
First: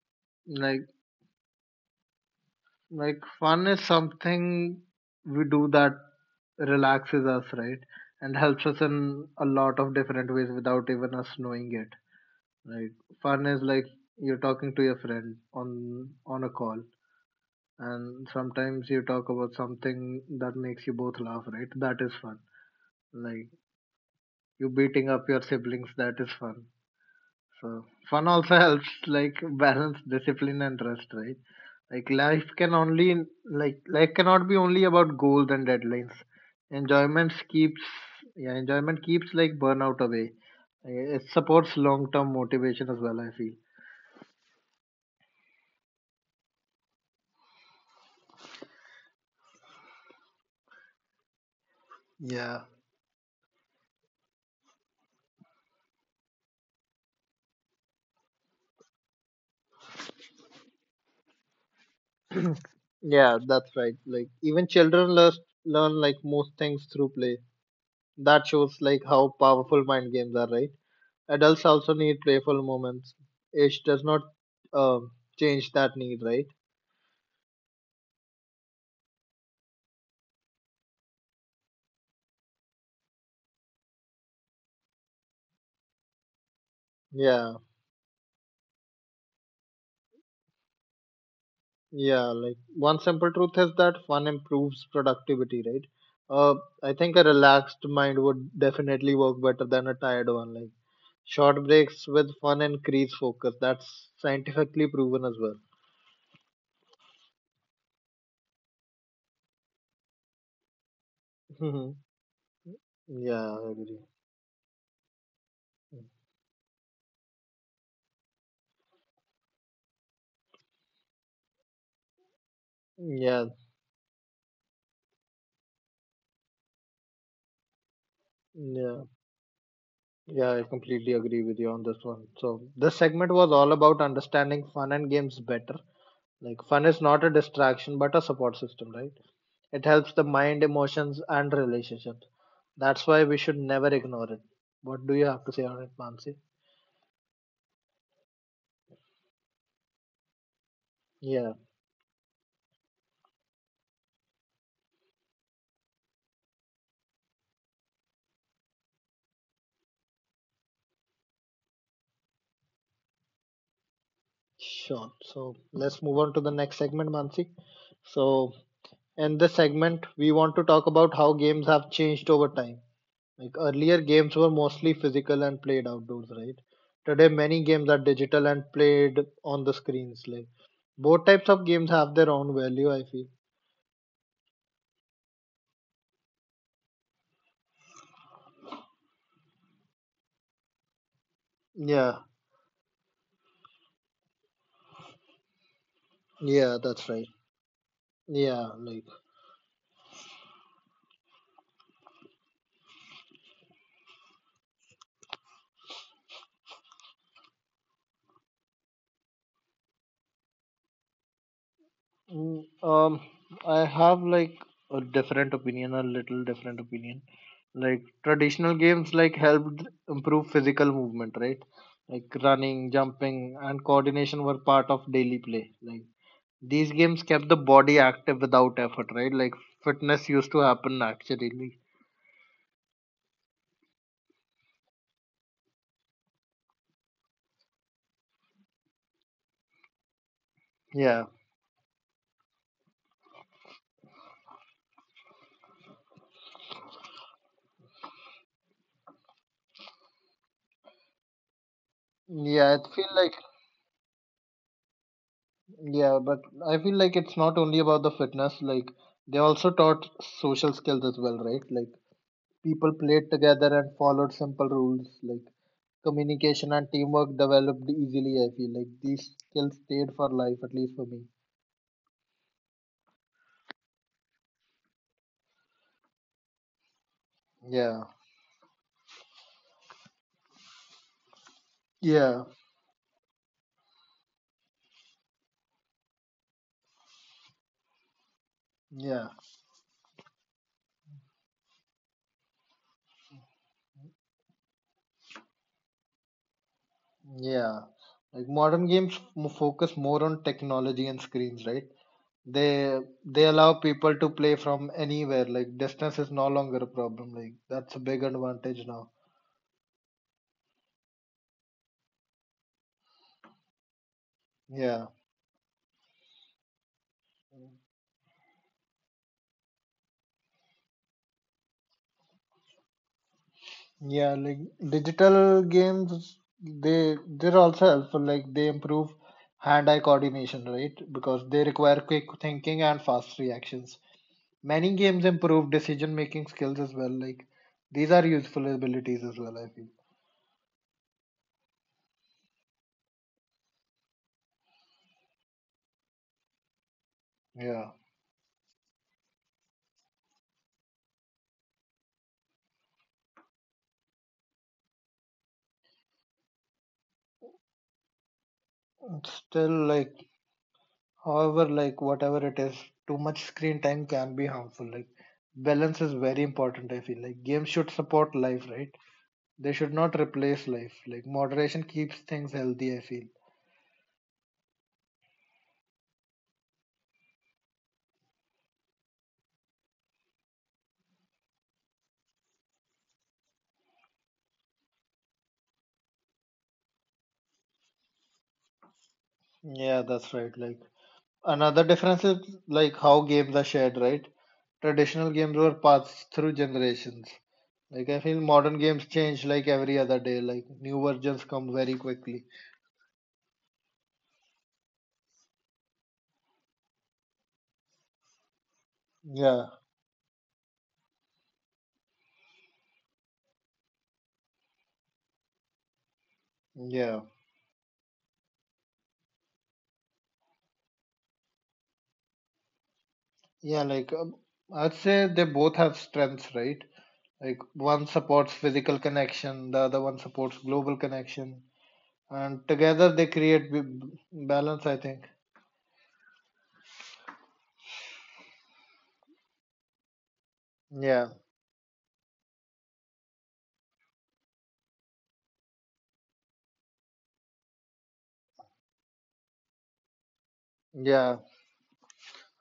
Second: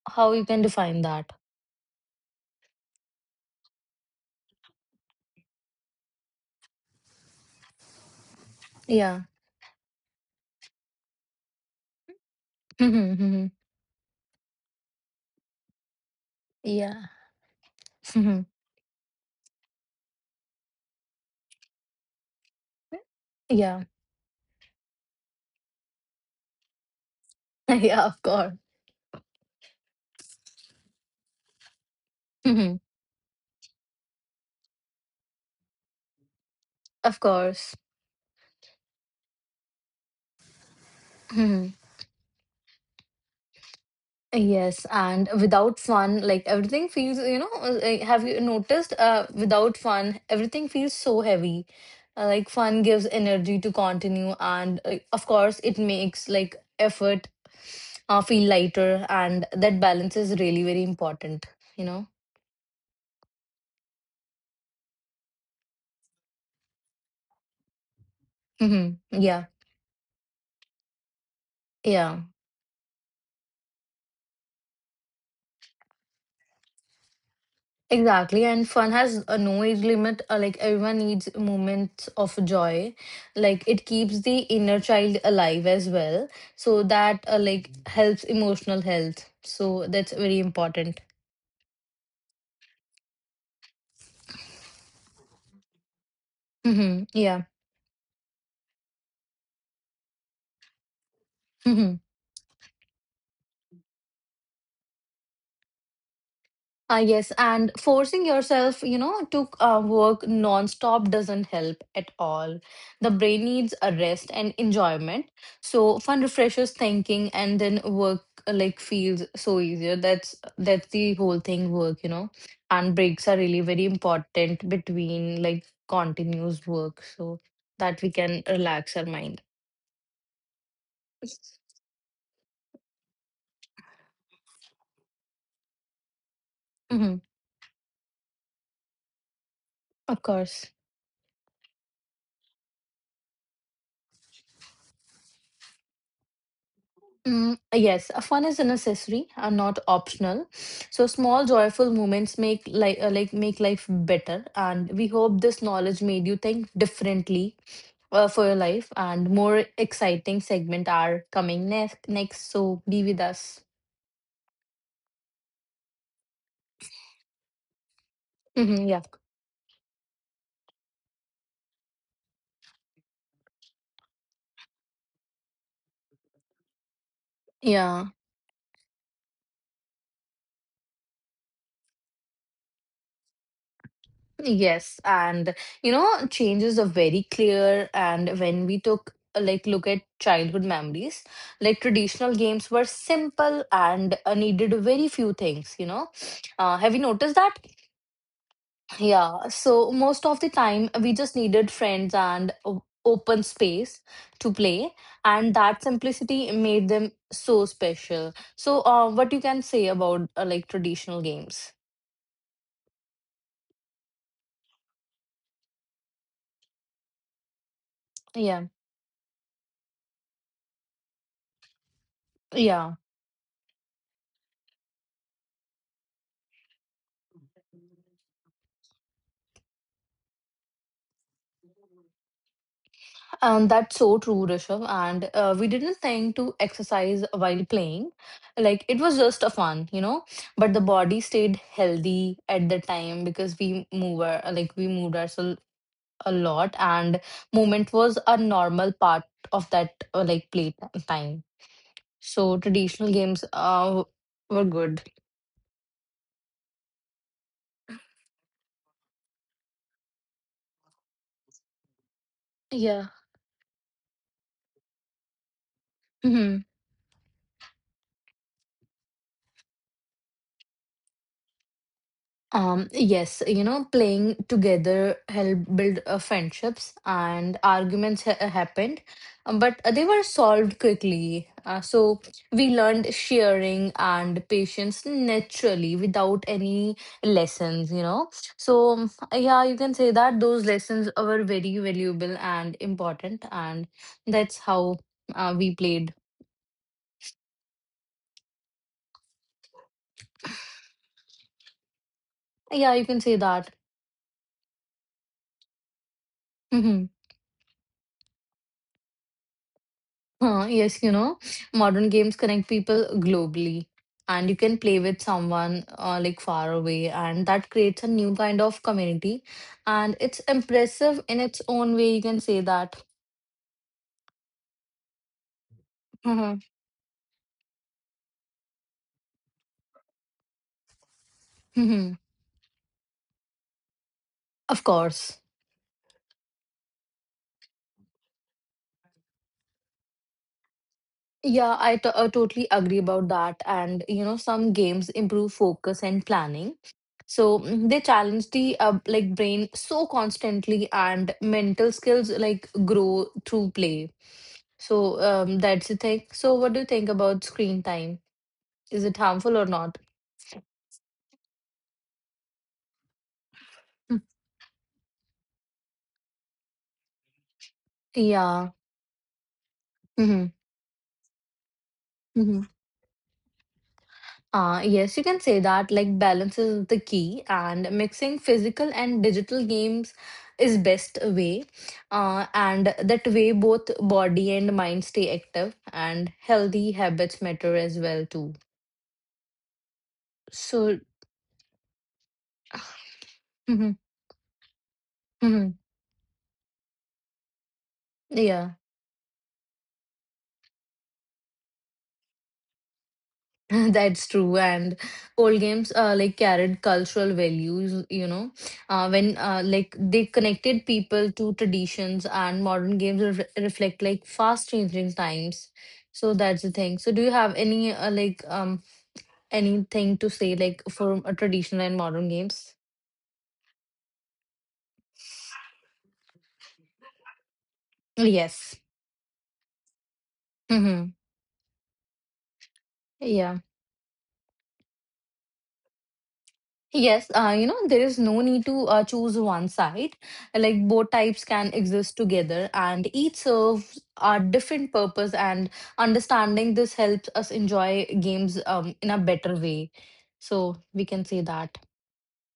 Speaker 2: how you can
Speaker 1: Like
Speaker 2: define that?
Speaker 1: Like fun is something we do that relaxes us, right? And helps us
Speaker 2: Yeah.
Speaker 1: in a lot of different ways without even us knowing it, right?
Speaker 2: Mhm,
Speaker 1: Fun
Speaker 2: mhm.
Speaker 1: is like you're talking to your friend on a call
Speaker 2: Yeah.
Speaker 1: and
Speaker 2: Mhm.
Speaker 1: sometimes you talk about something that makes you both laugh, right? That is fun. Like
Speaker 2: Yeah.
Speaker 1: you beating up your siblings, that is fun. So
Speaker 2: yeah. Of
Speaker 1: fun also
Speaker 2: course.
Speaker 1: helps like balance discipline and rest, right? Like life can
Speaker 2: Mhm.
Speaker 1: only like life cannot be only about goals and deadlines.
Speaker 2: Of
Speaker 1: Enjoyment
Speaker 2: course.
Speaker 1: keeps yeah, enjoyment keeps like burnout away. It
Speaker 2: Mhm.
Speaker 1: supports long term motivation as well, I feel.
Speaker 2: Yes, and without fun, like everything feels, like, have you noticed without fun, everything feels so heavy. Like
Speaker 1: Yeah.
Speaker 2: fun gives energy to continue and of course it makes like effort feel lighter and that balance is really very important, you know.
Speaker 1: Yeah, that's right. Like even children learn like most things through play. That shows
Speaker 2: Hmm.
Speaker 1: like how
Speaker 2: Yeah.
Speaker 1: powerful mind games are, right? Adults also need
Speaker 2: Yeah.
Speaker 1: playful moments. Age does not um change that need, right?
Speaker 2: Exactly, and fun has a no age limit. Like everyone needs moments of joy. Like it keeps the inner child alive as well, so that
Speaker 1: Yeah.
Speaker 2: like helps emotional health. So that's very important.
Speaker 1: Yeah, like one simple truth is that fun improves productivity, right? Uh, I
Speaker 2: Hmm.
Speaker 1: think a
Speaker 2: Yeah.
Speaker 1: relaxed mind would definitely work better than a tired one. Like short breaks with fun increase focus. That's scientifically proven as well.
Speaker 2: Ah, yes, and forcing yourself, to work nonstop doesn't help
Speaker 1: Mhm.
Speaker 2: at all. The brain
Speaker 1: Yeah, I
Speaker 2: needs a
Speaker 1: agree.
Speaker 2: rest and enjoyment. So fun refreshes thinking, and then work like feels so easier. That's the whole thing. Work, and breaks are
Speaker 1: Yeah,
Speaker 2: really very important between like continuous work, so that we can relax
Speaker 1: yeah,
Speaker 2: our mind.
Speaker 1: yeah, I completely agree with you on this one. So, this segment was all about understanding fun and games better. Like, fun is
Speaker 2: Mhm,
Speaker 1: not a distraction but a support system, right? It helps
Speaker 2: of
Speaker 1: the mind,
Speaker 2: course.
Speaker 1: emotions, and relationships. That's why we should never ignore it. What do you have to say on it, Mansi?
Speaker 2: Mm, yes, fun is a necessary and not optional. So small
Speaker 1: Yeah,
Speaker 2: joyful moments make like make life better, and we hope this knowledge made you think differently for your life. And more exciting segment are coming next. Next, so be with us.
Speaker 1: sure. So let's move on to the next segment, Mansi. So
Speaker 2: Hmm, yeah,
Speaker 1: in this segment, we want to talk about how games have changed over time. Like earlier, games were mostly physical and played outdoors, right? Today, many games are
Speaker 2: yeah.
Speaker 1: digital and played on the screens. Like both types of games have their own value. I feel.
Speaker 2: Yes, and changes are very clear. And when we took a, like look at childhood memories, like
Speaker 1: Yeah,
Speaker 2: traditional games were simple and needed very few things.
Speaker 1: yeah,
Speaker 2: Have you
Speaker 1: that's right.
Speaker 2: noticed that?
Speaker 1: Yeah, like
Speaker 2: Yeah. So most of the time, we just needed friends and open space to play, and that simplicity made them so special. So, what you can say about like traditional games?
Speaker 1: mm, um, I have like a different opinion, a little different opinion. Like
Speaker 2: Yeah.
Speaker 1: traditional games, like helped improve physical movement, right? Like running,
Speaker 2: Yeah.
Speaker 1: jumping, and coordination were part of daily play. Like these games kept the body active without effort, right? Like fitness used to happen naturally.
Speaker 2: That's so true, Rishabh. And we didn't think to exercise while playing. Like it was just a fun, you know. But the body
Speaker 1: Yeah,
Speaker 2: stayed healthy at the time because we like we moved ourselves a lot, and movement was a normal part of that like play time. So
Speaker 1: yeah. I feel
Speaker 2: traditional
Speaker 1: like
Speaker 2: games were good.
Speaker 1: yeah, but I feel like it's not only about the fitness. Like they also taught social skills as well, right? Like people
Speaker 2: Yeah.
Speaker 1: played together and followed simple rules like
Speaker 2: Mhm.
Speaker 1: communication and teamwork developed easily. I feel like these skills stayed for life, at least for me.
Speaker 2: Yes, playing together helped build friendships and
Speaker 1: Yeah,
Speaker 2: arguments happened, but they were solved quickly. So
Speaker 1: yeah,
Speaker 2: we learned sharing and patience naturally without any lessons, you know. So,
Speaker 1: yeah,
Speaker 2: yeah, you can say that those lessons were very valuable and important, and that's how we played.
Speaker 1: yeah. Like modern games focus more on technology and screens, right? They
Speaker 2: Yeah, you can say
Speaker 1: they allow
Speaker 2: that.
Speaker 1: people to play from anywhere. Like distance is no longer a problem. Like that's a big advantage now.
Speaker 2: Huh, yes, you know, modern games connect people globally, and you can play
Speaker 1: Yeah.
Speaker 2: with someone like far away, and that creates a new kind of community, and it's impressive in its own way. You can say that.
Speaker 1: Yeah, like digital games,
Speaker 2: Mhm.
Speaker 1: they're also helpful. Like they improve hand-eye coordination, right? Because they require
Speaker 2: Mhm.
Speaker 1: quick thinking and fast reactions.
Speaker 2: Of
Speaker 1: Many games
Speaker 2: course.
Speaker 1: improve decision-making skills as well. Like these are useful abilities as well, I feel.
Speaker 2: Yeah, totally agree about that. And you know, some games improve focus and planning. So
Speaker 1: Yeah.
Speaker 2: they challenge the like brain so constantly, and mental skills like grow through play. So that's the thing. So what do you think about screen time? Is it harmful or
Speaker 1: Still,
Speaker 2: not?
Speaker 1: like, however, like whatever it is, too much screen time
Speaker 2: Mm.
Speaker 1: can be harmful. Like balance is very important, I feel. Like games should support life,
Speaker 2: Yeah.
Speaker 1: right? They should not
Speaker 2: Hmm.
Speaker 1: replace life. Like moderation keeps things
Speaker 2: Hmm.
Speaker 1: healthy, I feel.
Speaker 2: Yes, you can say that. Like, balance is the key, and mixing physical and digital games is best way. And that way, both body and mind stay active, and healthy habits matter as well too.
Speaker 1: Yeah, that's right. Like
Speaker 2: So,
Speaker 1: another difference is like how games are shared,
Speaker 2: hmm.
Speaker 1: right? Traditional games were
Speaker 2: Hmm.
Speaker 1: passed through generations. Like I feel modern
Speaker 2: Yeah.
Speaker 1: games change like every other day. Like new versions come very quickly.
Speaker 2: That's true. And old games like carried cultural values, you know, when
Speaker 1: Yeah,
Speaker 2: like they connected people to traditions and modern games re reflect like fast changing times. So that's the thing. So
Speaker 1: yeah,
Speaker 2: do you have any anything to say like for traditional and modern games?
Speaker 1: yeah. Like I'd say they both have strengths, right? Like one supports
Speaker 2: Yes.
Speaker 1: physical connection, the other one supports global
Speaker 2: Mm-hmm.
Speaker 1: connection, and together they
Speaker 2: Yeah.
Speaker 1: create balance, I think.
Speaker 2: Yes, there is no need to choose one side. Like both
Speaker 1: Yeah,
Speaker 2: types can exist together and each serves a different purpose and understanding this helps us enjoy games in a better way. So we can
Speaker 1: yeah.
Speaker 2: say that.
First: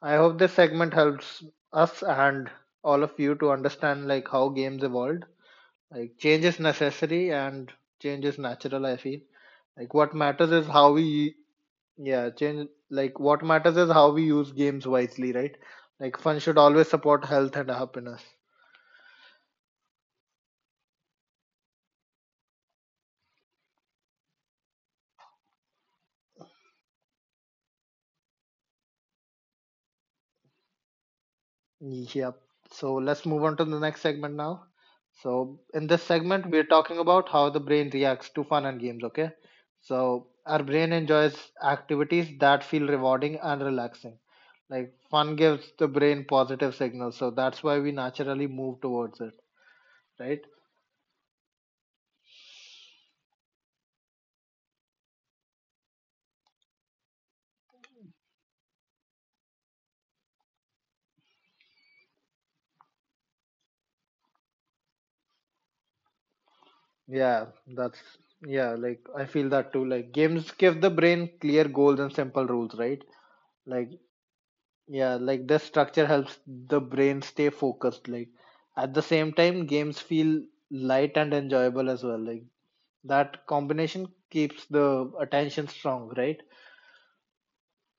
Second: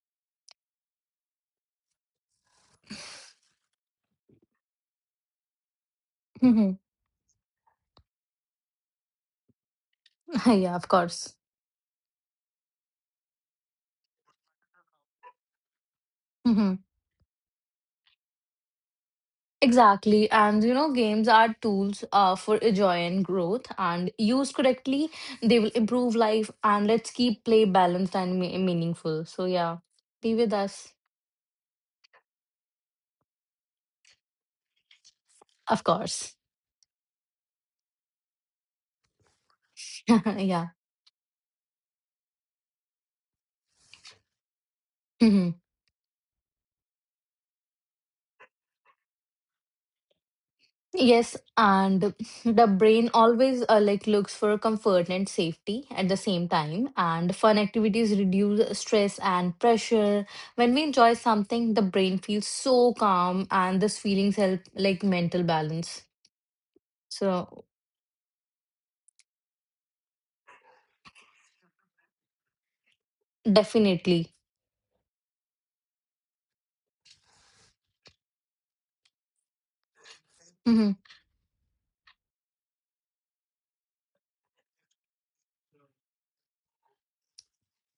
Speaker 1: I hope this segment helps us and all of you to understand like how games evolved. Like change is
Speaker 2: Mhm.
Speaker 1: necessary and change is natural, I feel. Like what matters is
Speaker 2: Yeah, of
Speaker 1: how
Speaker 2: course.
Speaker 1: we yeah, change like what matters is how we use games wisely, right? Like fun should
Speaker 2: Mhm.
Speaker 1: always support health and happiness.
Speaker 2: Exactly. And you know, games are tools for joy and growth and used correctly, they will improve life and let's keep play balanced and meaningful. So yeah, be with us.
Speaker 1: Yep. So let's move on to the next segment now. So
Speaker 2: Of
Speaker 1: in this
Speaker 2: course.
Speaker 1: segment, we're talking about how the brain reacts to fun and games. Okay. So our
Speaker 2: yeah.
Speaker 1: brain enjoys activities that feel rewarding and relaxing. Like fun
Speaker 2: Hmm.
Speaker 1: gives the brain positive signals, so that's why we naturally move towards it, right?
Speaker 2: Yes, and the brain always like looks for comfort and safety at the same time. And fun activities reduce stress and pressure. When we enjoy something, the brain feels so calm, and these feelings help like mental balance.
Speaker 1: Yeah,
Speaker 2: So
Speaker 1: that's yeah. Like I feel that too. Like games give the brain clear goals and simple rules, right? Like
Speaker 2: definitely.
Speaker 1: Yeah, like the structure helps the brain stay focused. Like at the same time, games feel
Speaker 2: Mm-hmm.
Speaker 1: light and enjoyable as well. Like that combination keeps the attention strong, right?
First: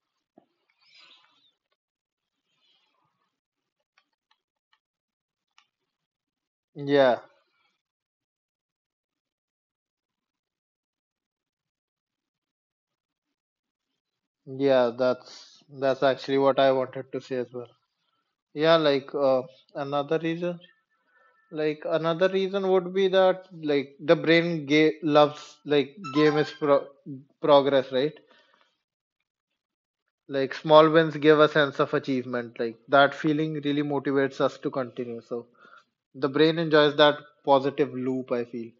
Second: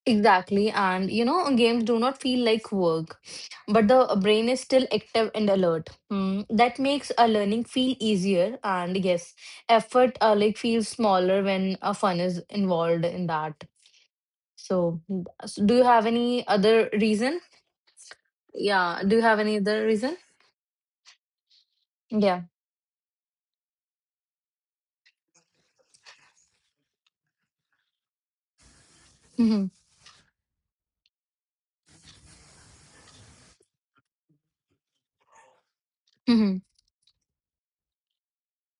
Speaker 2: Exactly. And you know, games do not feel like work, but the brain is still active and alert. That makes
Speaker 1: Yeah,
Speaker 2: a learning feel easier. And yes, effort like feels smaller when a fun is involved in that.
Speaker 1: yeah,
Speaker 2: So, mm,
Speaker 1: that's
Speaker 2: so do you
Speaker 1: that's
Speaker 2: have
Speaker 1: actually
Speaker 2: any
Speaker 1: what I
Speaker 2: other
Speaker 1: wanted to say
Speaker 2: reason?
Speaker 1: as well. Yeah,
Speaker 2: Yeah.
Speaker 1: like
Speaker 2: Do you have any other
Speaker 1: another
Speaker 2: reason?
Speaker 1: reason, like another
Speaker 2: Yeah.
Speaker 1: reason would be that like the brain loves like progress, right?
Speaker 2: hmm
Speaker 1: Like small wins give a sense of achievement. Like that feeling really motivates us to continue. So the brain enjoys that positive loop, I feel.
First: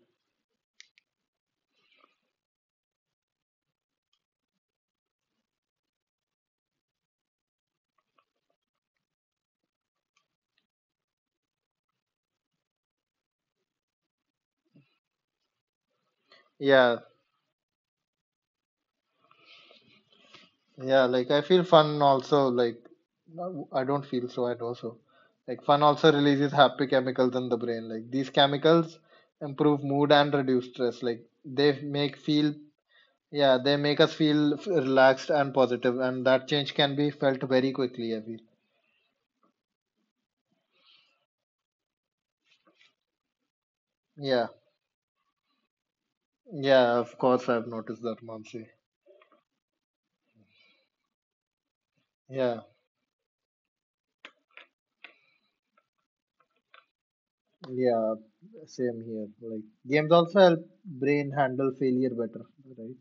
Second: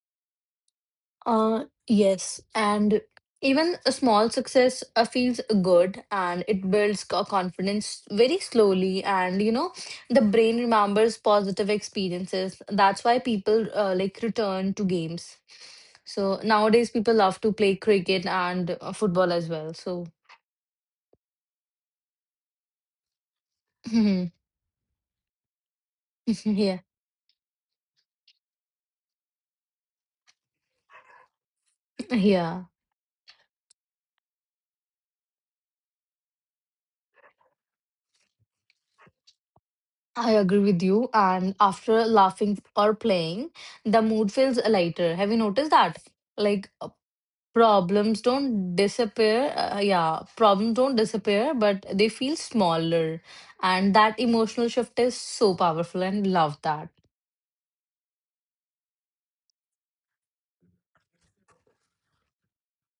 Speaker 2: yes, and even a small success feels good and it builds confidence very slowly. And you know, the brain remembers positive experiences. That's why people like return to games. So nowadays,
Speaker 1: Yeah,
Speaker 2: people love to play cricket and football as well. So,
Speaker 1: yeah, like I feel fun also. Like no, I don't feel so, I also. Like fun also releases
Speaker 2: yeah,
Speaker 1: happy chemicals in the brain. Like these chemicals improve mood and reduce stress. Like they make feel,
Speaker 2: yeah.
Speaker 1: yeah, they make us feel relaxed and positive, and that change can be felt very quickly, I feel.
Speaker 2: I agree with you. And after laughing or playing, the mood
Speaker 1: Yeah,
Speaker 2: feels lighter. Have you noticed that? Like
Speaker 1: yeah, of course I've noticed that,
Speaker 2: Problems
Speaker 1: Mansi.
Speaker 2: don't disappear. Yeah, problems don't disappear, but they feel
Speaker 1: Yeah.
Speaker 2: smaller. And that emotional shift is so powerful and love that.
Speaker 1: Yeah, same here. Like games also help brain handle failure better, right?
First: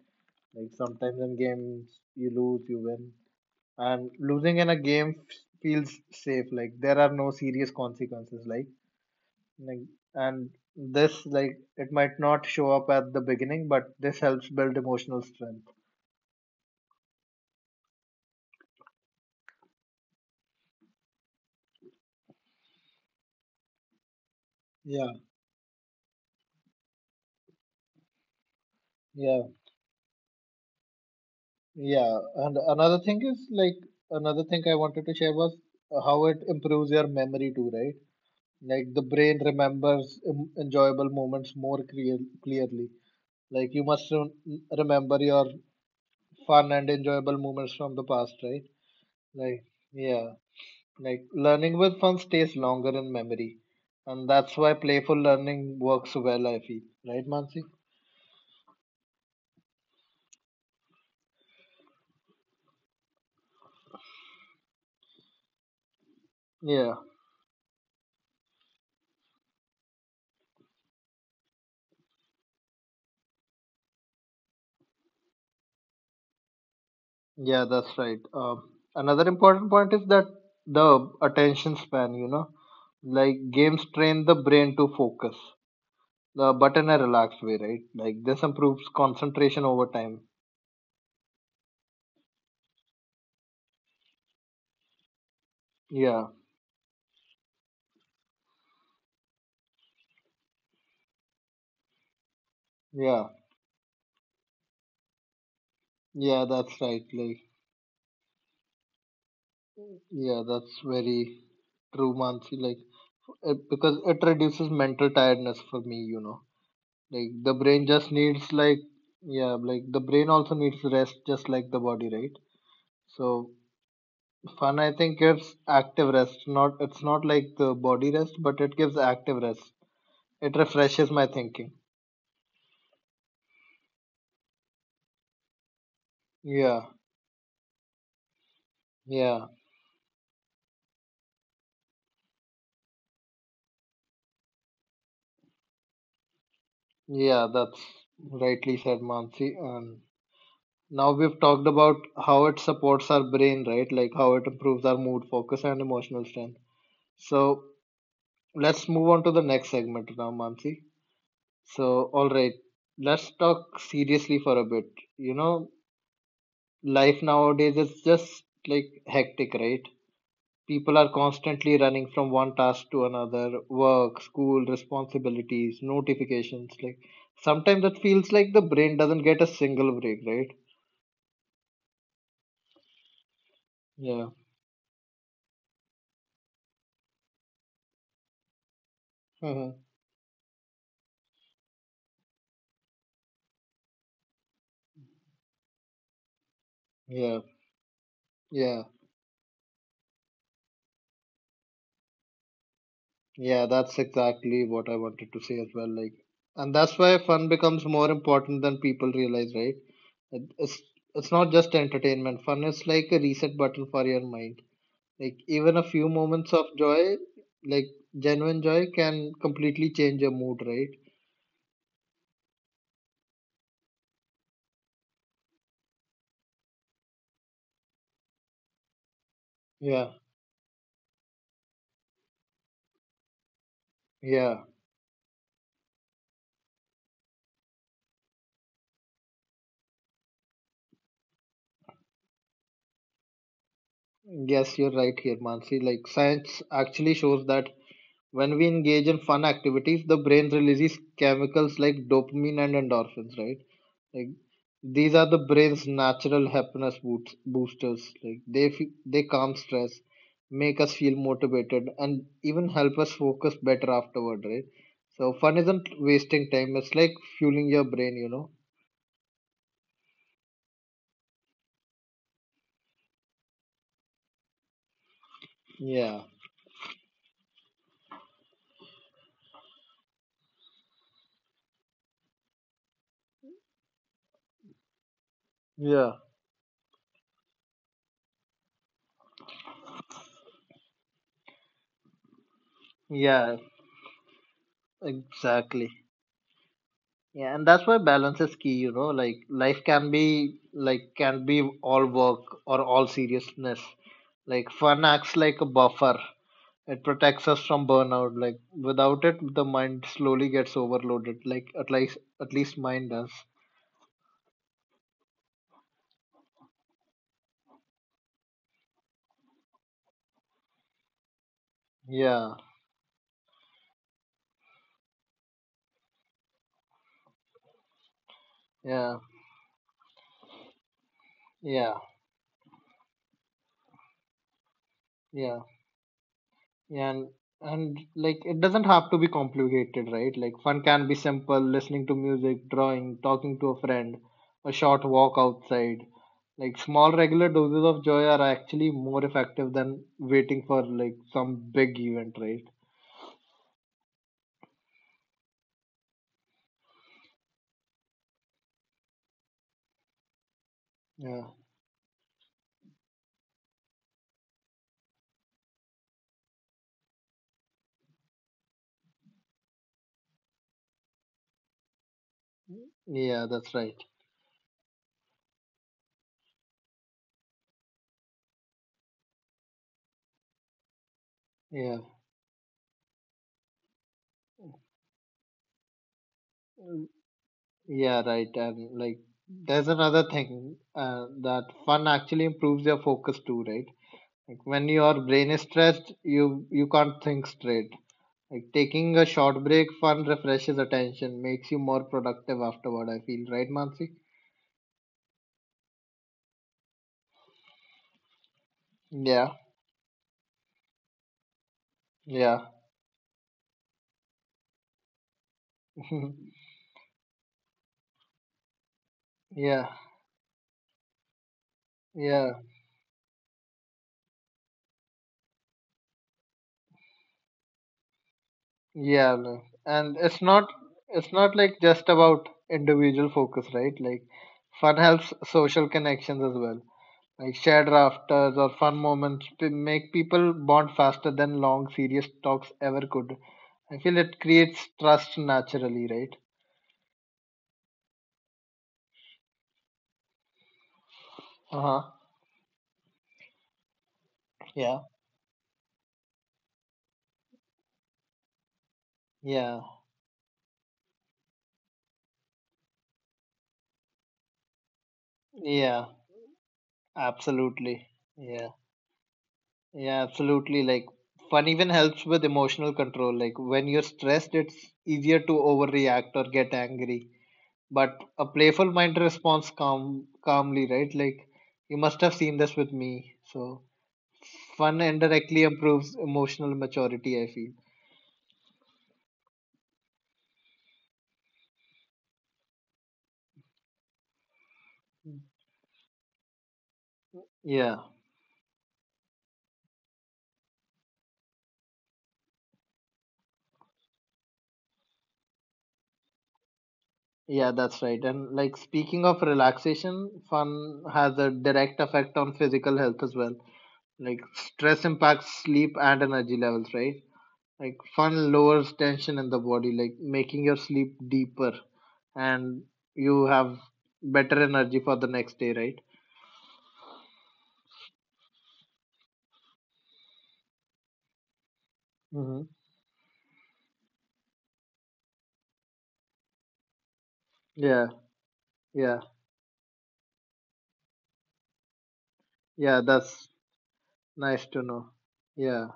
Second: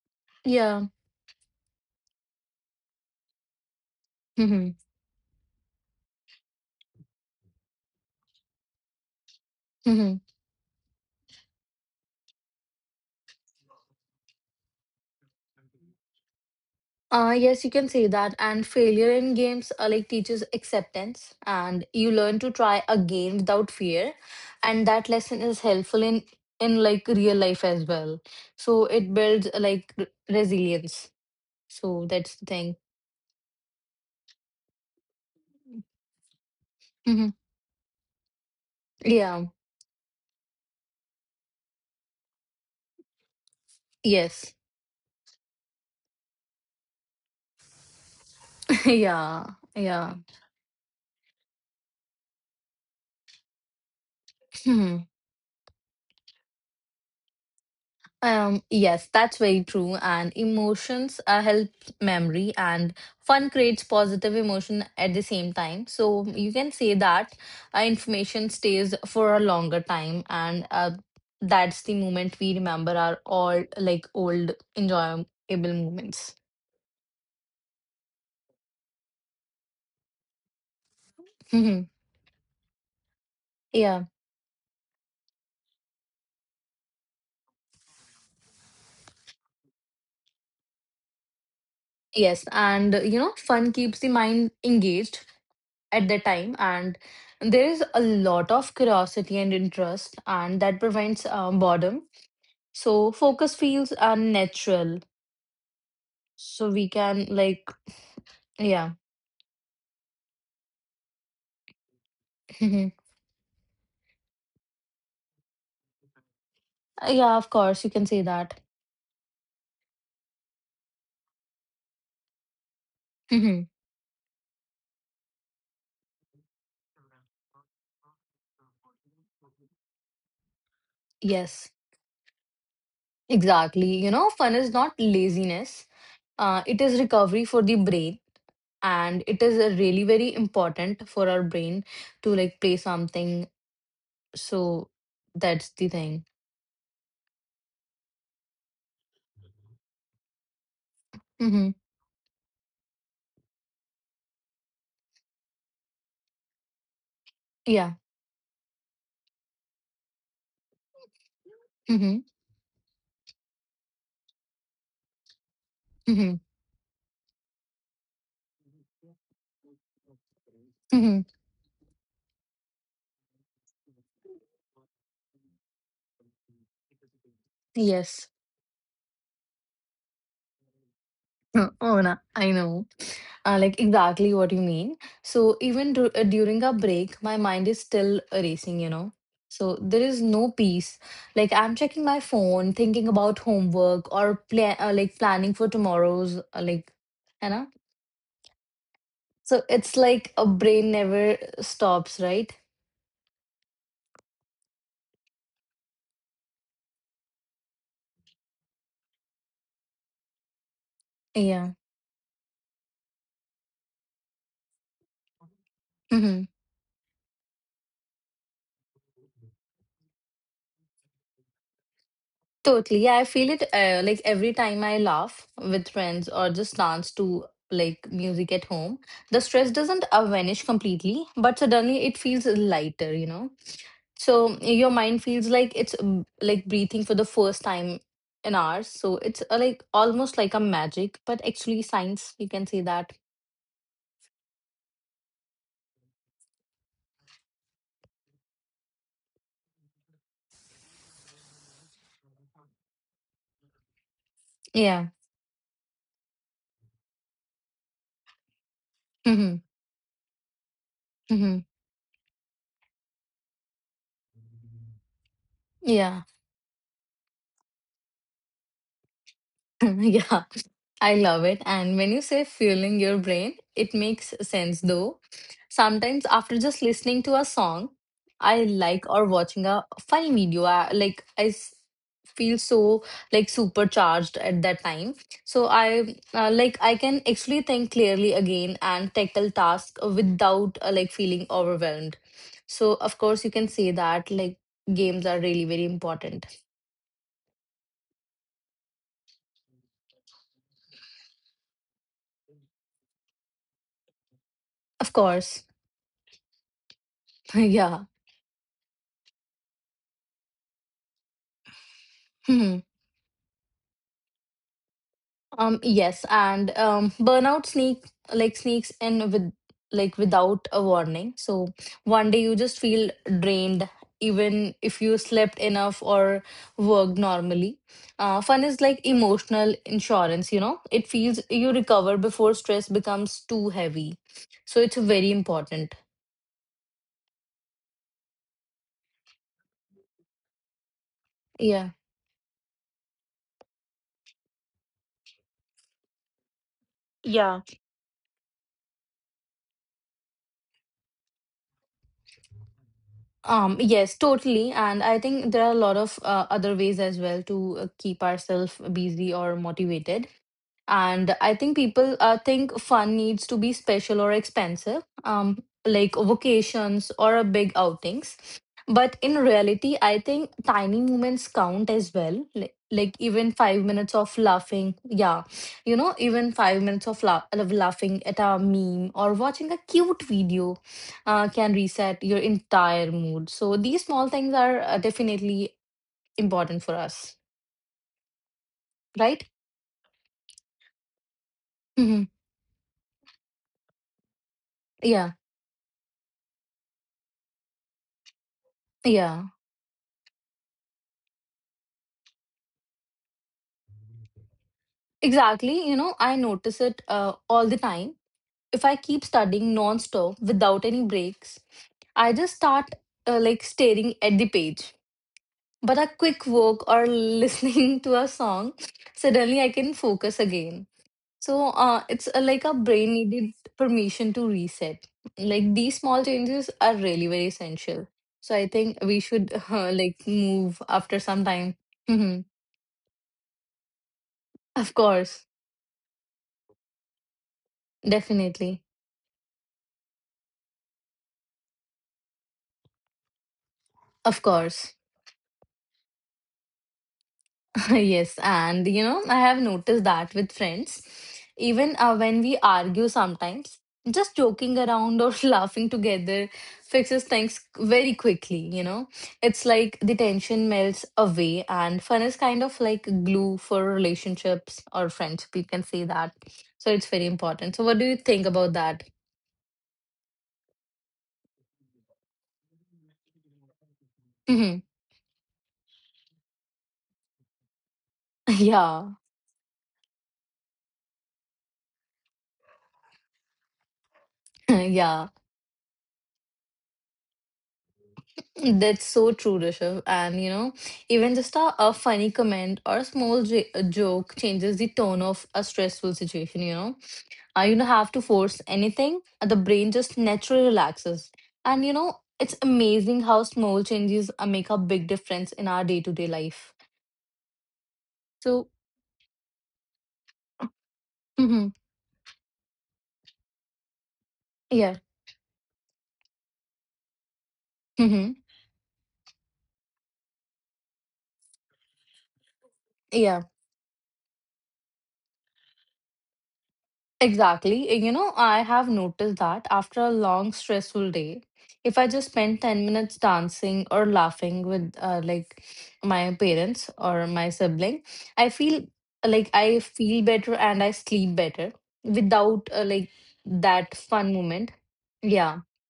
Speaker 1: Like
Speaker 2: Yeah.
Speaker 1: sometimes in games you lose, you win, and losing in
Speaker 2: Mm-hmm.
Speaker 1: a feels safe. Like there are no serious consequences. Like
Speaker 2: Mm-hmm.
Speaker 1: and this like it might not show up at the beginning, but this helps build emotional strength.
Speaker 2: Yes, you can say that. And failure in games like teaches acceptance, and you learn to try again without fear. And
Speaker 1: Yeah,
Speaker 2: that lesson is helpful in like real life as well. So it
Speaker 1: yeah,
Speaker 2: builds like resilience. So
Speaker 1: yeah.
Speaker 2: that's the
Speaker 1: And
Speaker 2: thing.
Speaker 1: another thing is like another thing I wanted to share was how it improves your
Speaker 2: Mm-hmm.
Speaker 1: memory too, right? Like the brain
Speaker 2: Yeah.
Speaker 1: remembers enjoyable moments more clearly. Like you must
Speaker 2: Yes.
Speaker 1: remember your fun and enjoyable moments from the past, right?
Speaker 2: Yeah,
Speaker 1: Like,
Speaker 2: yeah.
Speaker 1: yeah, like learning with fun stays longer in memory. And that's why
Speaker 2: Hmm.
Speaker 1: playful learning works well, I feel. Right, Mansi?
Speaker 2: Yes, that's very true. And emotions help memory, and fun creates positive emotion at the same time. So you can
Speaker 1: Yeah,
Speaker 2: say that information stays for a longer time, and that's the moment we remember our all like old enjoyable moments.
Speaker 1: yeah, that's right. Another important point is that the attention span, like games
Speaker 2: yeah.
Speaker 1: train the brain to focus. The but in a relaxed way, right? Like this improves concentration over time.
Speaker 2: Yes, and you know, fun keeps the mind engaged at the
Speaker 1: Yeah,
Speaker 2: time, and there is a lot of curiosity and interest, and that prevents boredom, so
Speaker 1: yeah,
Speaker 2: focus feels unnatural,
Speaker 1: yeah.
Speaker 2: so
Speaker 1: That's
Speaker 2: we
Speaker 1: right.
Speaker 2: can like yeah.
Speaker 1: Yeah, that's very true, Mansi. Like
Speaker 2: Mhm.
Speaker 1: it, because it reduces mental tiredness for me. Like
Speaker 2: Yeah, of
Speaker 1: the
Speaker 2: course,
Speaker 1: brain
Speaker 2: you can
Speaker 1: just
Speaker 2: say
Speaker 1: needs
Speaker 2: that.
Speaker 1: like yeah, like the brain also needs rest, just like the body, right? So
Speaker 2: Mhm.
Speaker 1: fun, I think, gives active rest. Not it's not like the body rest, but it gives active rest. It refreshes my
Speaker 2: Yes,
Speaker 1: thinking.
Speaker 2: exactly, you know, fun is not laziness, it
Speaker 1: Yeah,
Speaker 2: is recovery for the brain, and it
Speaker 1: yeah.
Speaker 2: is a really very important for our brain to like play something. So that's the thing.
Speaker 1: Yeah, that's rightly said, Mansi. And now we've talked
Speaker 2: Mm-hmm.
Speaker 1: about how it supports our brain, right? Like how it improves our mood, focus, and emotional strength. So
Speaker 2: Yeah.
Speaker 1: let's move on to the next segment now, Mansi. So,
Speaker 2: Mm-hmm.
Speaker 1: all right, let's talk seriously for a bit. You know,
Speaker 2: Mm-hmm.
Speaker 1: life nowadays is just like hectic, right? People are
Speaker 2: Mm-hmm.
Speaker 1: constantly running from one task to another, work, school, responsibilities, notifications. Like sometimes that
Speaker 2: Yes.
Speaker 1: feels like the brain doesn't get a single break, right?
Speaker 2: Oh, no. I know.
Speaker 1: Yeah.
Speaker 2: Exactly what you mean. So even during a break, my mind is still racing, you know. So
Speaker 1: Mhm.
Speaker 2: there is no peace. Like I'm checking my phone, thinking about homework or planning for tomorrow's,
Speaker 1: Yeah.
Speaker 2: you know.
Speaker 1: Yeah.
Speaker 2: So it's like a brain never stops, right?
Speaker 1: Yeah. That's exactly what I wanted to say as well. Like, and that's why fun becomes more important than people realize, right? It- It's it's not just
Speaker 2: Yeah.
Speaker 1: entertainment. Fun is like a reset button for your mind. Like even a few
Speaker 2: Mm-hmm.
Speaker 1: moments of joy, like genuine joy, can completely change your mood, right?
Speaker 2: Totally. Yeah, I feel it like every time I laugh with friends or just dance to like music at home, the stress
Speaker 1: Yeah,
Speaker 2: doesn't vanish completely, but suddenly it feels lighter, you know?
Speaker 1: yeah,
Speaker 2: So your mind feels like it's like breathing for the first time in hours. So it's like almost like a magic, but actually science, you can say that.
Speaker 1: yes, you're right here, Mansi. Like, science actually shows that when we engage in fun activities, the brain releases chemicals like dopamine and endorphins, right? Like,
Speaker 2: Yeah.
Speaker 1: these are the brain's natural happiness boosters. Like, they they calm
Speaker 2: Hmm.
Speaker 1: stress, make us feel
Speaker 2: Hmm.
Speaker 1: motivated, and even help us focus better afterward, right? So, fun isn't
Speaker 2: Yeah.
Speaker 1: wasting time. It's like fueling your brain, you know?
Speaker 2: yeah. I love it. And when you say fueling your brain, it makes sense though.
Speaker 1: Yeah,
Speaker 2: Sometimes after just listening to a song I like or watching a funny video, I feel so like supercharged at that time. So
Speaker 1: yeah,
Speaker 2: I can actually think clearly again and tackle tasks without like feeling overwhelmed. So of course you
Speaker 1: yeah,
Speaker 2: can say that like games are really very
Speaker 1: exactly.
Speaker 2: important.
Speaker 1: Yeah, and that's why balance is key, like life can be like can be all work or all seriousness. Like fun
Speaker 2: Of
Speaker 1: acts like a
Speaker 2: course.
Speaker 1: buffer. It protects us from
Speaker 2: yeah.
Speaker 1: burnout. Like without it the mind slowly gets overloaded. Like at least mine does.
Speaker 2: Yes, and burnout sneaks in with like without a warning. So one day
Speaker 1: Yeah.
Speaker 2: you just feel drained, even if you slept enough or worked normally. Fun is like
Speaker 1: Yeah.
Speaker 2: emotional insurance, you know. It feels you
Speaker 1: Yeah.
Speaker 2: recover before stress becomes too heavy. So it's very
Speaker 1: Yeah.
Speaker 2: important.
Speaker 1: Yeah, and like it doesn't have to be complicated, right? Like fun can be simple,
Speaker 2: Yeah.
Speaker 1: listening to music, drawing, talking to a friend, a short walk outside. Like small regular
Speaker 2: Yeah.
Speaker 1: doses of joy are actually more effective than waiting for like some big event, right?
Speaker 2: Yes, totally. And I think there are a lot of other ways as well to keep ourselves busy or motivated. And
Speaker 1: Yeah.
Speaker 2: I think people think fun needs to be special or expensive, like vacations or a big outings, but in reality I think tiny moments count as well, like
Speaker 1: Yeah,
Speaker 2: even
Speaker 1: that's
Speaker 2: 5
Speaker 1: right.
Speaker 2: minutes of laughing, yeah. You know, even 5 minutes of laughing at a meme or watching a cute video can
Speaker 1: Yeah.
Speaker 2: reset your entire mood. So these small things are definitely important for
Speaker 1: Mm,
Speaker 2: us,
Speaker 1: yeah, right. And like
Speaker 2: right?
Speaker 1: there's another thing that fun
Speaker 2: Hmm.
Speaker 1: actually improves your focus too, right? Like when your
Speaker 2: Yeah.
Speaker 1: brain is stressed, you can't think straight. Like taking a
Speaker 2: Yeah.
Speaker 1: short break fun refreshes attention, makes you more productive afterward, I feel, right, Mansi?
Speaker 2: Exactly, you know, I notice it all the time. If I keep
Speaker 1: Yeah,
Speaker 2: studying non-stop without any breaks, I just
Speaker 1: yeah.
Speaker 2: start like staring at the page. But a quick walk or listening to a song, suddenly I
Speaker 1: yeah,
Speaker 2: can focus again. So it's
Speaker 1: yeah,
Speaker 2: like our brain needed permission to reset. Like these small changes are really very essential. So I think we
Speaker 1: yeah.
Speaker 2: should
Speaker 1: No. And it's not
Speaker 2: move after
Speaker 1: it's
Speaker 2: some
Speaker 1: not like
Speaker 2: time.
Speaker 1: just about
Speaker 2: Mhm.
Speaker 1: individual focus, right? Like fun
Speaker 2: Of
Speaker 1: helps
Speaker 2: course,
Speaker 1: social connections as well. Like shared rafters or
Speaker 2: definitely.
Speaker 1: fun make people bond faster than long serious talks ever could. I feel it
Speaker 2: Of
Speaker 1: creates
Speaker 2: course.
Speaker 1: trust naturally, right?
Speaker 2: Yes, and you know, I have noticed that with friends, even
Speaker 1: Uh-huh.
Speaker 2: when we argue sometimes, just joking
Speaker 1: Yeah.
Speaker 2: around or laughing together fixes things very quickly, you know. It's
Speaker 1: Yeah.
Speaker 2: like the tension melts away, and fun is kind of like glue for relationships or friendship, you can
Speaker 1: Yeah.
Speaker 2: say that. So it's very important. So, what
Speaker 1: Absolutely.
Speaker 2: do you think
Speaker 1: Yeah.
Speaker 2: about that?
Speaker 1: Yeah, absolutely. Like fun even helps with emotional control. Like when you're stressed, it's easier to overreact or get angry. But a playful mind
Speaker 2: Yeah,
Speaker 1: responds calmly, right? Like you must have seen this with me. So fun
Speaker 2: yeah.
Speaker 1: indirectly improves emotional maturity, I feel.
Speaker 2: That's so true, Rishabh. And you know, even just a funny comment or a joke changes the tone of a stressful situation. You know, you don't
Speaker 1: Yeah,
Speaker 2: have to force anything. The brain just naturally relaxes, and you know, it's amazing how small changes make a big difference in our day to day life.
Speaker 1: yeah, that's right. And
Speaker 2: So,
Speaker 1: like speaking of relaxation, fun has a
Speaker 2: hmm,
Speaker 1: direct effect on physical health as well. Like
Speaker 2: yeah.
Speaker 1: stress impacts sleep and energy levels, right? Like
Speaker 2: Hmm,
Speaker 1: fun lowers tension in the body, like making your sleep deeper, and you
Speaker 2: yeah.
Speaker 1: have better energy for the next day, right?
Speaker 2: Exactly. You know, I have noticed that after a long, stressful day, if I just
Speaker 1: Mm-hmm.
Speaker 2: spend 10 minutes dancing or laughing with like my parents or my
Speaker 1: Yeah,
Speaker 2: sibling, I feel
Speaker 1: yeah,
Speaker 2: better and I sleep better without
Speaker 1: yeah.
Speaker 2: like
Speaker 1: That's
Speaker 2: that fun
Speaker 1: nice
Speaker 2: moment.
Speaker 1: to know.
Speaker 2: Yeah.
Speaker 1: Yeah,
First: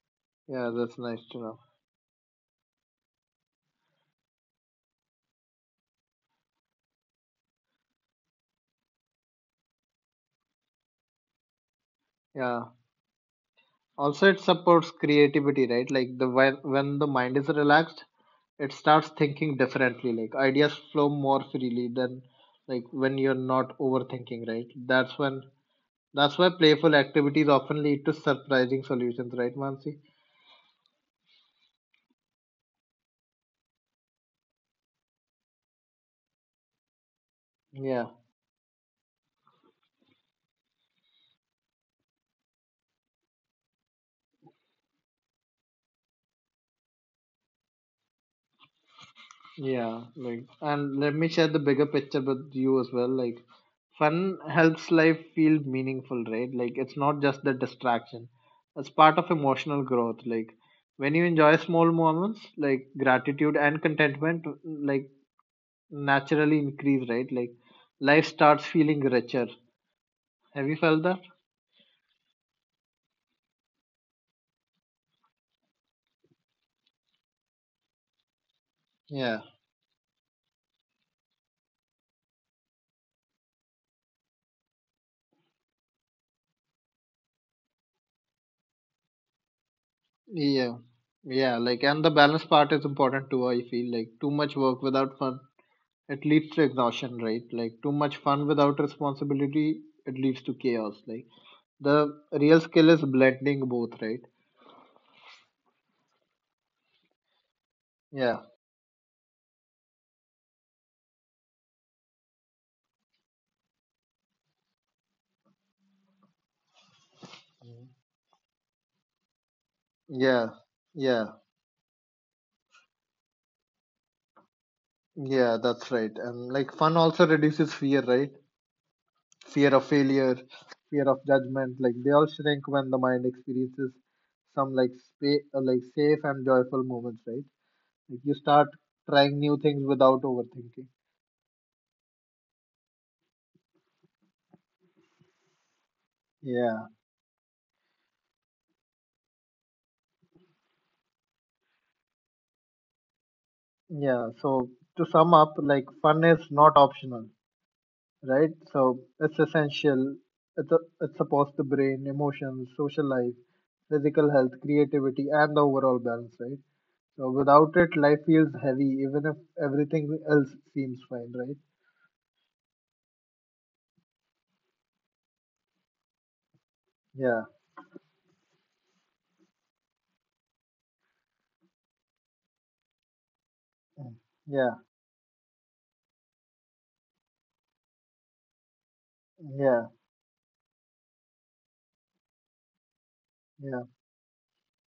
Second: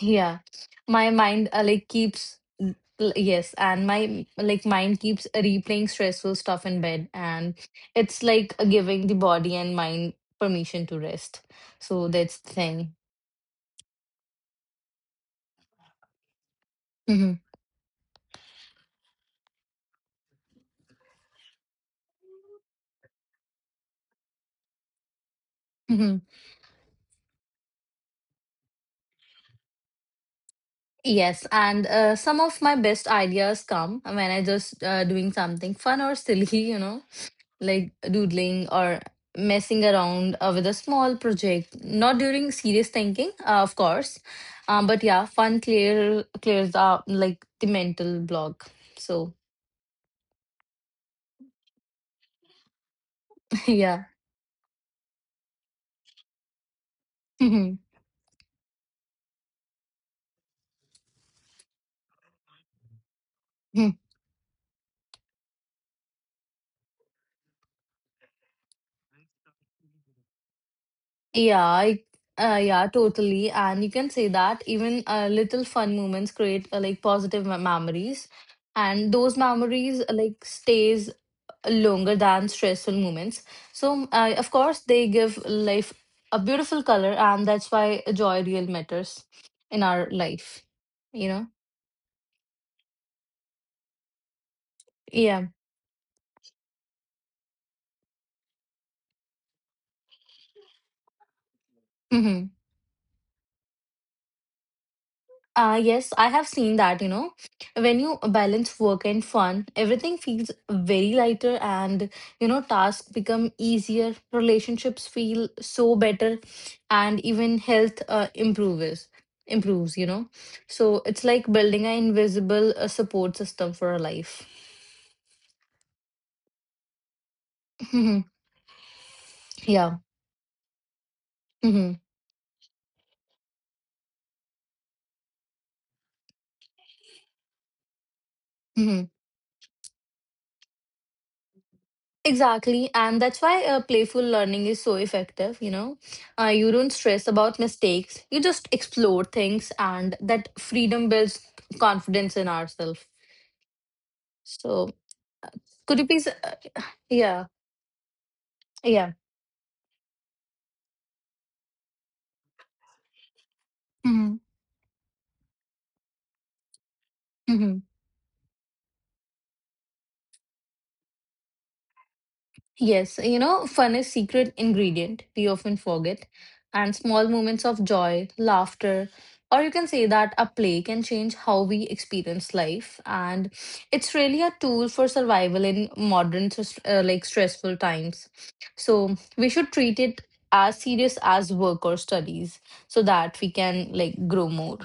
Speaker 2: Yeah,
Speaker 1: yeah. That's
Speaker 2: my
Speaker 1: nice to
Speaker 2: mind
Speaker 1: know.
Speaker 2: like keeps yes, and my mind keeps replaying stressful stuff in bed, and it's like giving the body and mind permission to rest. So that's the
Speaker 1: Yeah.
Speaker 2: thing.
Speaker 1: Also, it supports creativity, right? Like the when the
Speaker 2: Hmm.
Speaker 1: mind is relaxed, it starts thinking differently. Like ideas flow more freely than like when you're not overthinking, right? That's when
Speaker 2: Hmm.
Speaker 1: That's why playful activities often lead to surprising solutions, right, Mansi?
Speaker 2: Yes, and some of my best ideas come when I just doing something fun or silly, you know. Like
Speaker 1: Yeah,
Speaker 2: doodling or messing around with a small project, not during serious thinking, of course. But yeah, fun clears up like the mental block. So
Speaker 1: yeah. Like, and let me share the bigger picture with you as well. Like,
Speaker 2: yeah.
Speaker 1: fun helps life feel meaningful, right? Like, it's not just the
Speaker 2: Mhm.
Speaker 1: distraction. It's part of emotional growth. Like, when you enjoy small moments, like gratitude and
Speaker 2: Mhm.
Speaker 1: contentment, like naturally increase, right? Like, life starts feeling richer. Have you felt that?
Speaker 2: Yeah, I, yeah, totally, and you can say that even little fun moments create like positive memories, and those
Speaker 1: Yeah.
Speaker 2: memories like stays longer than stressful moments. So, of course, they give life a beautiful color, and that's why joy real matters in our life.
Speaker 1: Yeah,
Speaker 2: You know?
Speaker 1: yeah, like, and the balance part is important too. I feel like too much work without fun,
Speaker 2: Yeah.
Speaker 1: it leads to exhaustion, right? Like, too much fun without responsibility, it leads to chaos. Like, the
Speaker 2: Mm-hmm.
Speaker 1: real skill is blending both, right?
Speaker 2: Yes, I have seen that, you know, when you
Speaker 1: Yeah,
Speaker 2: balance work and fun, everything feels very lighter and, you know, tasks become easier, relationships feel so better, and even health improves, you know.
Speaker 1: yeah,
Speaker 2: So it's
Speaker 1: yeah,
Speaker 2: like building an invisible support system for a life.
Speaker 1: yeah, that's right. And like, fun also reduces fear, right? Fear of
Speaker 2: yeah.
Speaker 1: failure, fear of judgment, like,
Speaker 2: Hmm.
Speaker 1: they all shrink when the mind experiences some like safe and joyful moments, right? Like you start trying new things without overthinking.
Speaker 2: Exactly, and that's why playful learning is so effective. You know, you
Speaker 1: Yeah,
Speaker 2: don't stress about mistakes, you just explore things, and that freedom builds confidence in ourselves.
Speaker 1: yeah. So
Speaker 2: So,
Speaker 1: to sum up, like
Speaker 2: could you
Speaker 1: fun
Speaker 2: please,
Speaker 1: is not optional,
Speaker 2: yeah,
Speaker 1: right? So
Speaker 2: yeah.
Speaker 1: it's essential. It's a, it supports the brain, emotions, social life, physical
Speaker 2: Hmm.
Speaker 1: health, creativity, and the overall balance, right? So without
Speaker 2: Hmm.
Speaker 1: it, life feels heavy, even if everything else seems fine, right?
Speaker 2: Yes, you know, fun is secret ingredient we often forget, and small
Speaker 1: Yeah,
Speaker 2: moments of joy, laughter, or you can say that a play can change how we experience life, and it's really a
Speaker 1: yeah,
Speaker 2: tool for survival in modern stressful times. So we should
Speaker 1: yeah,
Speaker 2: treat it as serious as work or studies so that we
Speaker 1: yeah.
Speaker 2: can like grow more,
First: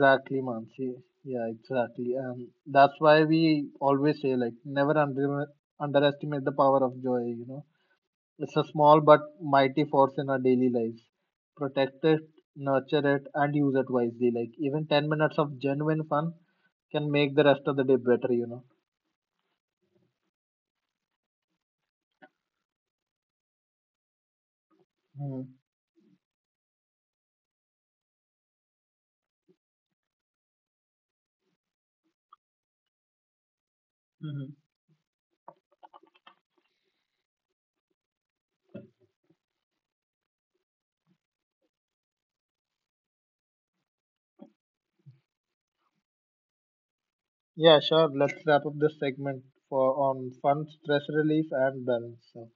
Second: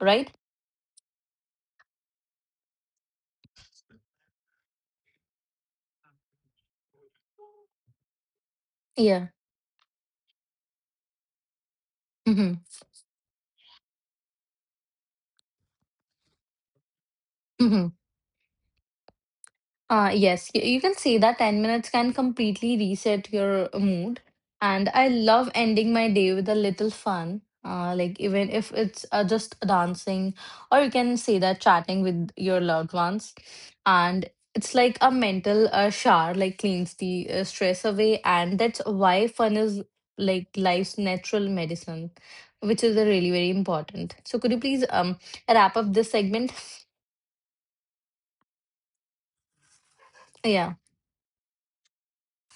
Speaker 2: right?
Speaker 1: Mansi. Yeah, exactly. And that's why we always say, like, never underestimate the power of joy, you know. It's a small but
Speaker 2: Yeah.
Speaker 1: mighty force in our daily lives. Protect it,
Speaker 2: Mm-hmm.
Speaker 1: nurture it, and use it wisely. Like, even 10 minutes of genuine fun can make the rest of the
Speaker 2: Mm-hmm.
Speaker 1: day better, you know.
Speaker 2: Yes, you can say that 10 minutes can completely reset your mood. And I love ending my day with a little fun, even if it's just dancing, or you can say that chatting with your loved ones. And
Speaker 1: Mm-hmm.
Speaker 2: it's like a mental shower, like cleans the stress away. And that's why fun is like life's natural medicine, which is really very important. So could you please wrap up this segment?
Speaker 1: Yeah, sure. Let's wrap up this segment for on fun,
Speaker 2: Yeah.
Speaker 1: stress relief, and balance. So,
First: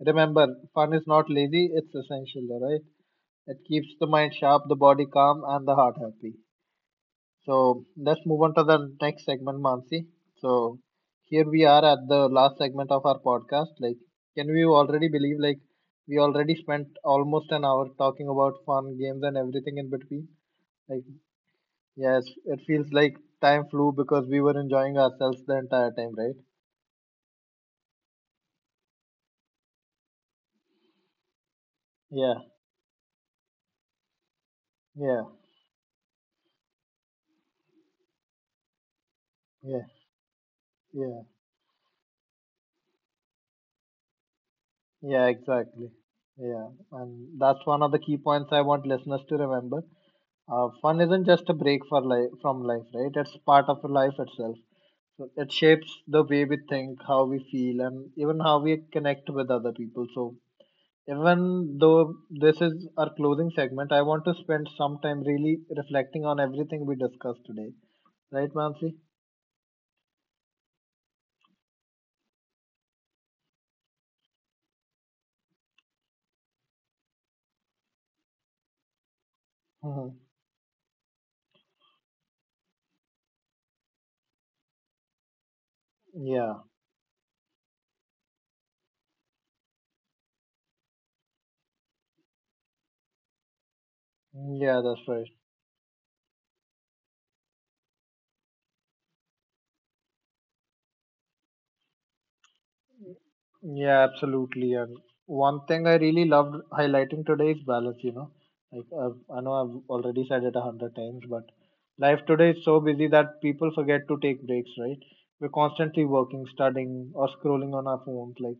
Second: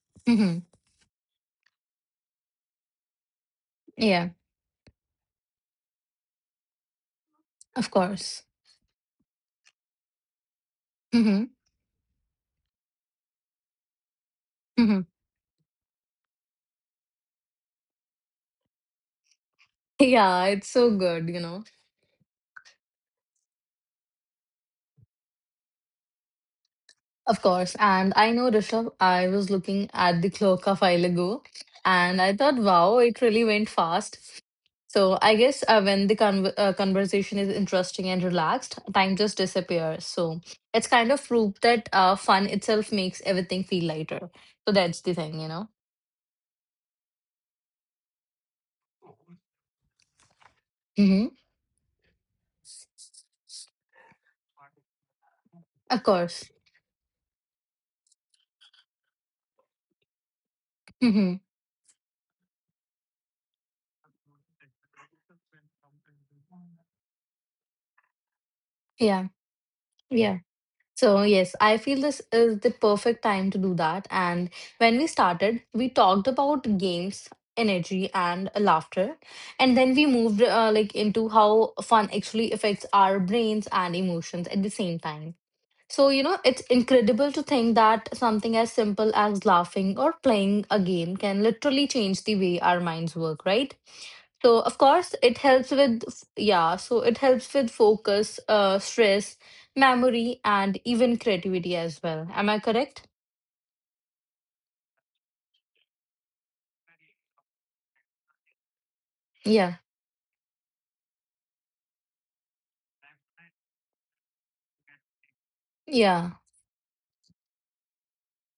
Speaker 1: remember,
Speaker 2: Hmm.
Speaker 1: fun is not lazy, it's essential, alright? It keeps the
Speaker 2: Yeah,
Speaker 1: mind sharp, the body calm, and the heart happy. So
Speaker 2: of
Speaker 1: let's move
Speaker 2: course.
Speaker 1: on to the next segment, Mansi. So here
Speaker 2: Hmm.
Speaker 1: we are at the last segment of our podcast. Like, can we
Speaker 2: Mhm.
Speaker 1: already believe like we already spent almost an hour talking about fun games and everything in between?
Speaker 2: Yeah, it's so
Speaker 1: Like,
Speaker 2: good, you know.
Speaker 1: yes, it feels like time flew because we were enjoying ourselves the entire time, right?
Speaker 2: Of course. And I know, Rishabh, I was looking at the clock a while ago and
Speaker 1: Yeah,
Speaker 2: I thought, wow, it really went fast. So
Speaker 1: yeah,
Speaker 2: I guess when the conversation is interesting and relaxed, time just
Speaker 1: yeah,
Speaker 2: disappears. So it's kind
Speaker 1: yeah,
Speaker 2: of proof that fun itself makes everything feel lighter. So that's the
Speaker 1: yeah,
Speaker 2: thing, you know?
Speaker 1: exactly. Yeah, and that's one of the key points I want listeners to remember. Fun isn't
Speaker 2: Hmm.
Speaker 1: just a break for life from life, right? It's part of life itself. So it shapes
Speaker 2: Of
Speaker 1: the way
Speaker 2: course.
Speaker 1: we think, how we feel, and even how we connect with other people. So
Speaker 2: Hmm.
Speaker 1: even though this is our closing segment, I want to spend some time really reflecting on everything we discussed today, right, Mansi?
Speaker 2: Yeah. Yeah. So, yes, I feel this is the perfect time to do that. And when we started, we talked about games, energy, and laughter. And then we
Speaker 1: hmm
Speaker 2: moved like into how fun actually affects our brains and emotions at the same time. So, you know,
Speaker 1: Yeah,
Speaker 2: it's incredible to think that something as simple as laughing or playing a game can literally change the way our minds work, right? So of
Speaker 1: yeah, that's
Speaker 2: course
Speaker 1: right.
Speaker 2: it helps with focus, stress, memory, and even creativity as well. Am I correct?
Speaker 1: Yeah, absolutely. And one thing I really loved highlighting today is balance, you know. Like I know
Speaker 2: Yeah,
Speaker 1: I've already said it a hundred times, but life today is so busy that people forget to take breaks, right? We're constantly
Speaker 2: yeah.
Speaker 1: working, studying, or scrolling on our phones. Like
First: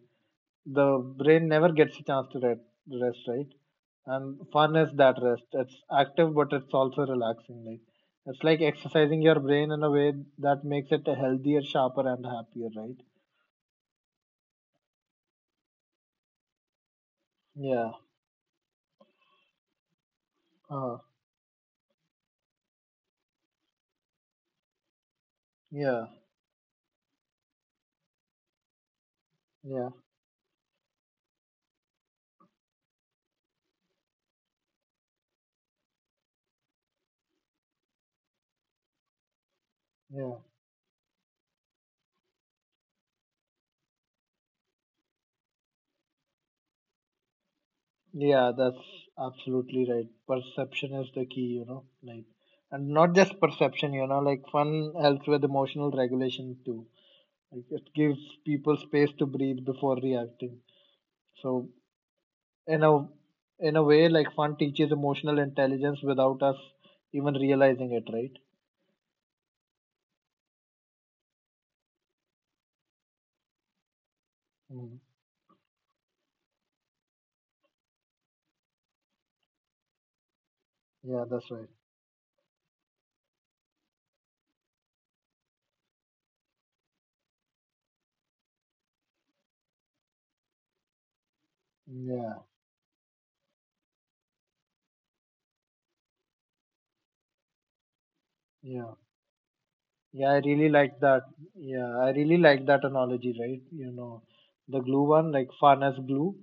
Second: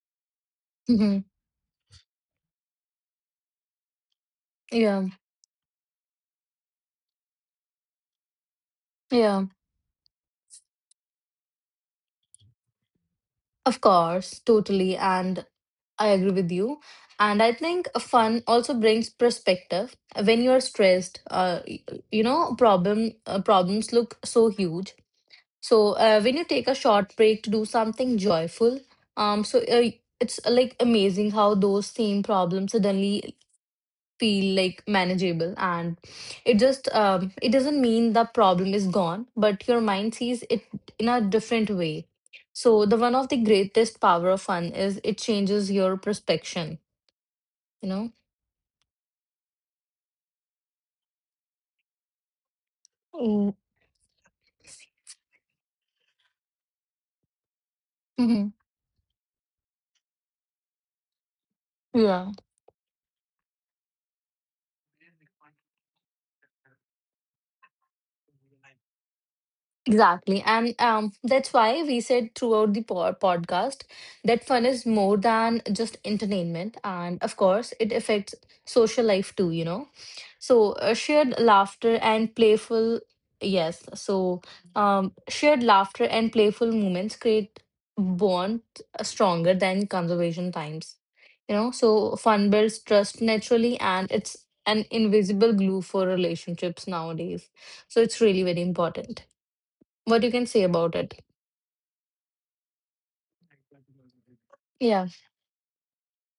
Speaker 1: the
Speaker 2: Hmm.
Speaker 1: brain never gets a chance to rest, right? And fun is
Speaker 2: Yeah,
Speaker 1: that rest. It's active, but it's also relaxing. Like it's like exercising your
Speaker 2: yeah.
Speaker 1: brain in a way that makes it healthier, sharper, and happier, right?
Speaker 2: Of course, totally, and I agree with you. And I think
Speaker 1: Yeah.
Speaker 2: fun also brings perspective. When you are
Speaker 1: Uh,
Speaker 2: stressed, you know, problems look so huge. So
Speaker 1: yeah.
Speaker 2: when you take a short break to do something joyful, so
Speaker 1: Yeah,
Speaker 2: it's like amazing how those same problems suddenly feel like manageable, and it doesn't mean the problem is gone, but your mind
Speaker 1: yeah,
Speaker 2: sees it in a different way. So the one of the greatest power of fun is it changes your perspective. You know.
Speaker 1: yeah, that's absolutely right. Perception is the key, you know, like, and not just
Speaker 2: Mm.
Speaker 1: perception, you know, like fun helps with emotional regulation too. Like it gives
Speaker 2: Hmm.
Speaker 1: people space to breathe before reacting. So
Speaker 2: Yeah.
Speaker 1: in a in a way, like fun teaches emotional intelligence without us even realizing it, right?
Speaker 2: Exactly. And that's why we said throughout the podcast that fun is
Speaker 1: Mm.
Speaker 2: more than just entertainment. And of course, it affects social life too, you know. So,
Speaker 1: Yeah,
Speaker 2: shared
Speaker 1: that's right.
Speaker 2: laughter and playful, yes. So, shared laughter and playful moments create bond stronger than conservation times, you know. So,
Speaker 1: Yeah,
Speaker 2: fun builds trust naturally, and it's an invisible glue for relationships nowadays. So, it's really very
Speaker 1: yeah.
Speaker 2: important what
Speaker 1: Yeah,
Speaker 2: you
Speaker 1: I
Speaker 2: can say
Speaker 1: really
Speaker 2: about
Speaker 1: like
Speaker 2: it.
Speaker 1: that. Yeah, I really like that analogy, right? You know, the glue
Speaker 2: Yeah.
Speaker 1: one, like fun as glue,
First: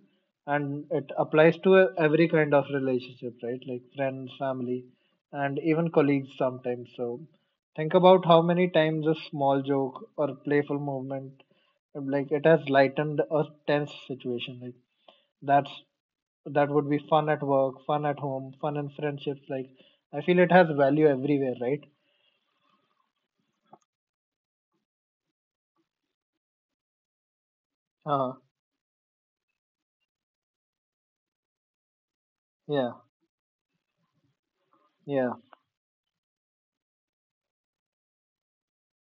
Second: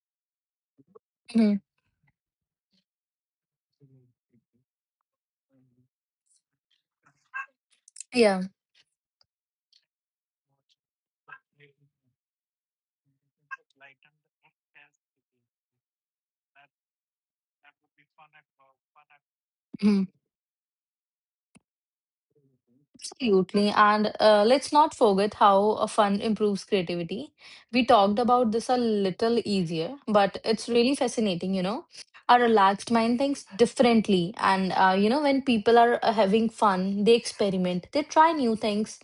Speaker 1: and it applies
Speaker 2: Mhm.
Speaker 1: to every kind of relationship, right? Like friends, family, and even colleagues sometimes. So, think about how
Speaker 2: Yeah.
Speaker 1: many times a small joke or playful movement, like it has lightened a tense situation. Like that's that would be fun at work, fun at home, fun in friendships. Like
Speaker 2: Mhm.
Speaker 1: I feel it has value everywhere, right?
Speaker 2: Absolutely. And let's not forget how fun improves creativity. We talked
Speaker 1: Uh,
Speaker 2: about this a little easier, but it's really fascinating, you know. A relaxed
Speaker 1: yeah,
Speaker 2: mind thinks differently. And, you know,
Speaker 1: yeah.
Speaker 2: when people are having fun, they experiment, they try new things,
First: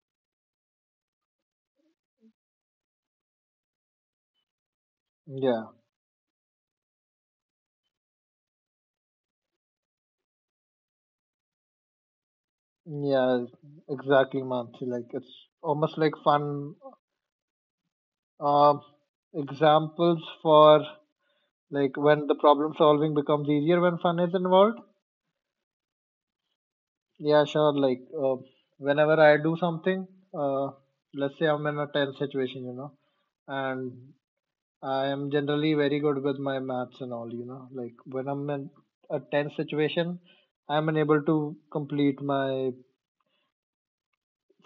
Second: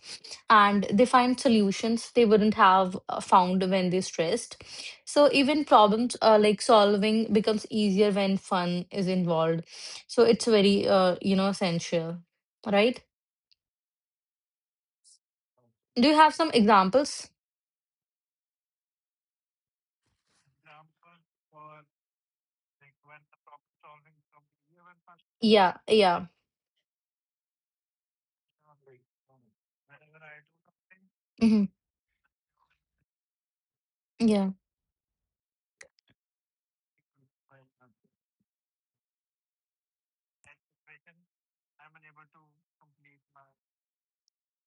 Speaker 2: and they find solutions they wouldn't have found when they're stressed. So even
Speaker 1: Yeah,
Speaker 2: problems like solving becomes easier when fun is involved. So it's very, you know, essential, right?
Speaker 1: yeah, exactly, Mansi. Like it's almost
Speaker 2: Do
Speaker 1: like
Speaker 2: you have some
Speaker 1: fun
Speaker 2: examples?
Speaker 1: um examples for like when the problem solving becomes easier when fun is involved.
Speaker 2: Yeah, yeah.
Speaker 1: Yeah, sure. Like whenever I do something, uh, let's say I'm
Speaker 2: Hmm.
Speaker 1: in a tense situation, you know, and
Speaker 2: Yeah.
Speaker 1: I am generally very good with my maths and all, you know. Like when I'm in a tense situation, I'm unable to complete my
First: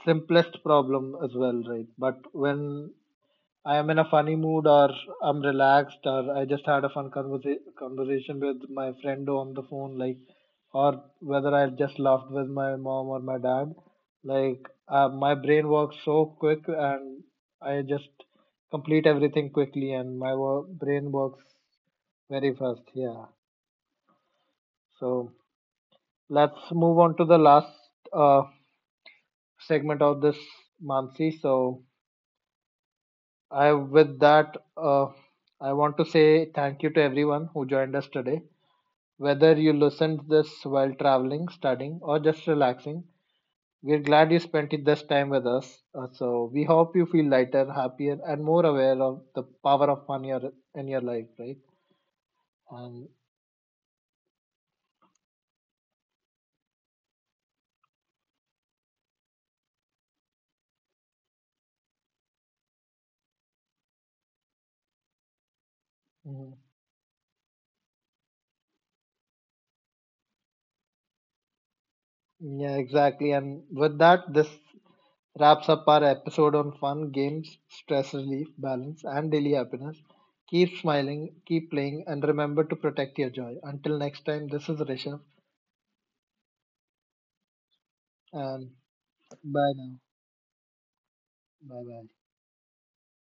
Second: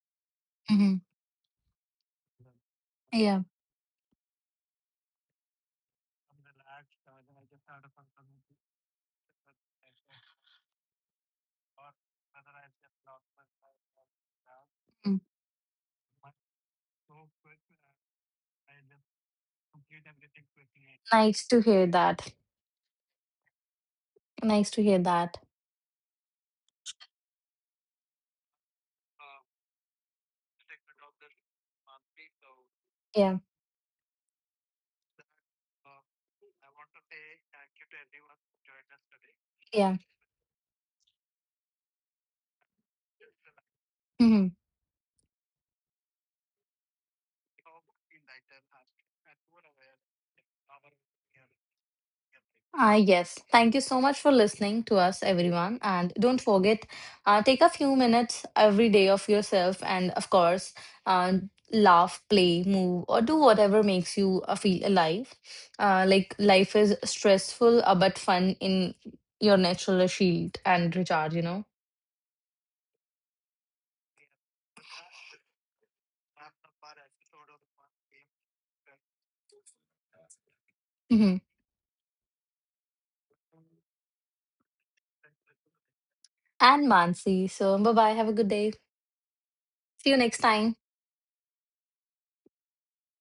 Speaker 1: simplest
Speaker 2: Hmm.
Speaker 1: problem as well, right? But when
Speaker 2: Yeah.
Speaker 1: I am in a funny mood or I'm relaxed or I just had a fun conversation with my friend on the phone, like, or whether I just laughed with my mom or my dad. Like,
Speaker 2: Mm.
Speaker 1: my brain works so quick and I just complete everything quickly and my brain works
Speaker 2: Nice to hear that.
Speaker 1: very fast. Yeah.
Speaker 2: Nice to hear
Speaker 1: So
Speaker 2: that.
Speaker 1: let's move on to the last uh, segment of this, Mansi. So
Speaker 2: Yeah.
Speaker 1: I with that, I want to say thank you to everyone who joined us today. Whether you
Speaker 2: Yeah.
Speaker 1: listened this while traveling, studying, or just relaxing, we're glad you
Speaker 2: Hmm.
Speaker 1: spent it this time with us. So we hope you feel lighter, happier, and more aware of the power of fun your in your life, right?
Speaker 2: Ah,
Speaker 1: And
Speaker 2: yes. Thank you so much for listening to us, everyone. And don't forget, take a few minutes every day of yourself, and of course, uh, laugh, play, move, or do whatever makes you feel alive.
Speaker 1: mm,
Speaker 2: Life is stressful, but fun in your natural shield and recharge. You know.
Speaker 1: yeah, exactly. And with that, this wraps up our episode on fun, games, stress relief, balance, and daily happiness. Keep smiling,
Speaker 2: Mhm.
Speaker 1: keep playing, and remember to protect your joy. Until next time, this is Rishabh,
Speaker 2: And Mansi. So, bye bye. Have a good
Speaker 1: and
Speaker 2: day.
Speaker 1: bye now.
Speaker 2: See you next time.
Speaker 1: Bye bye.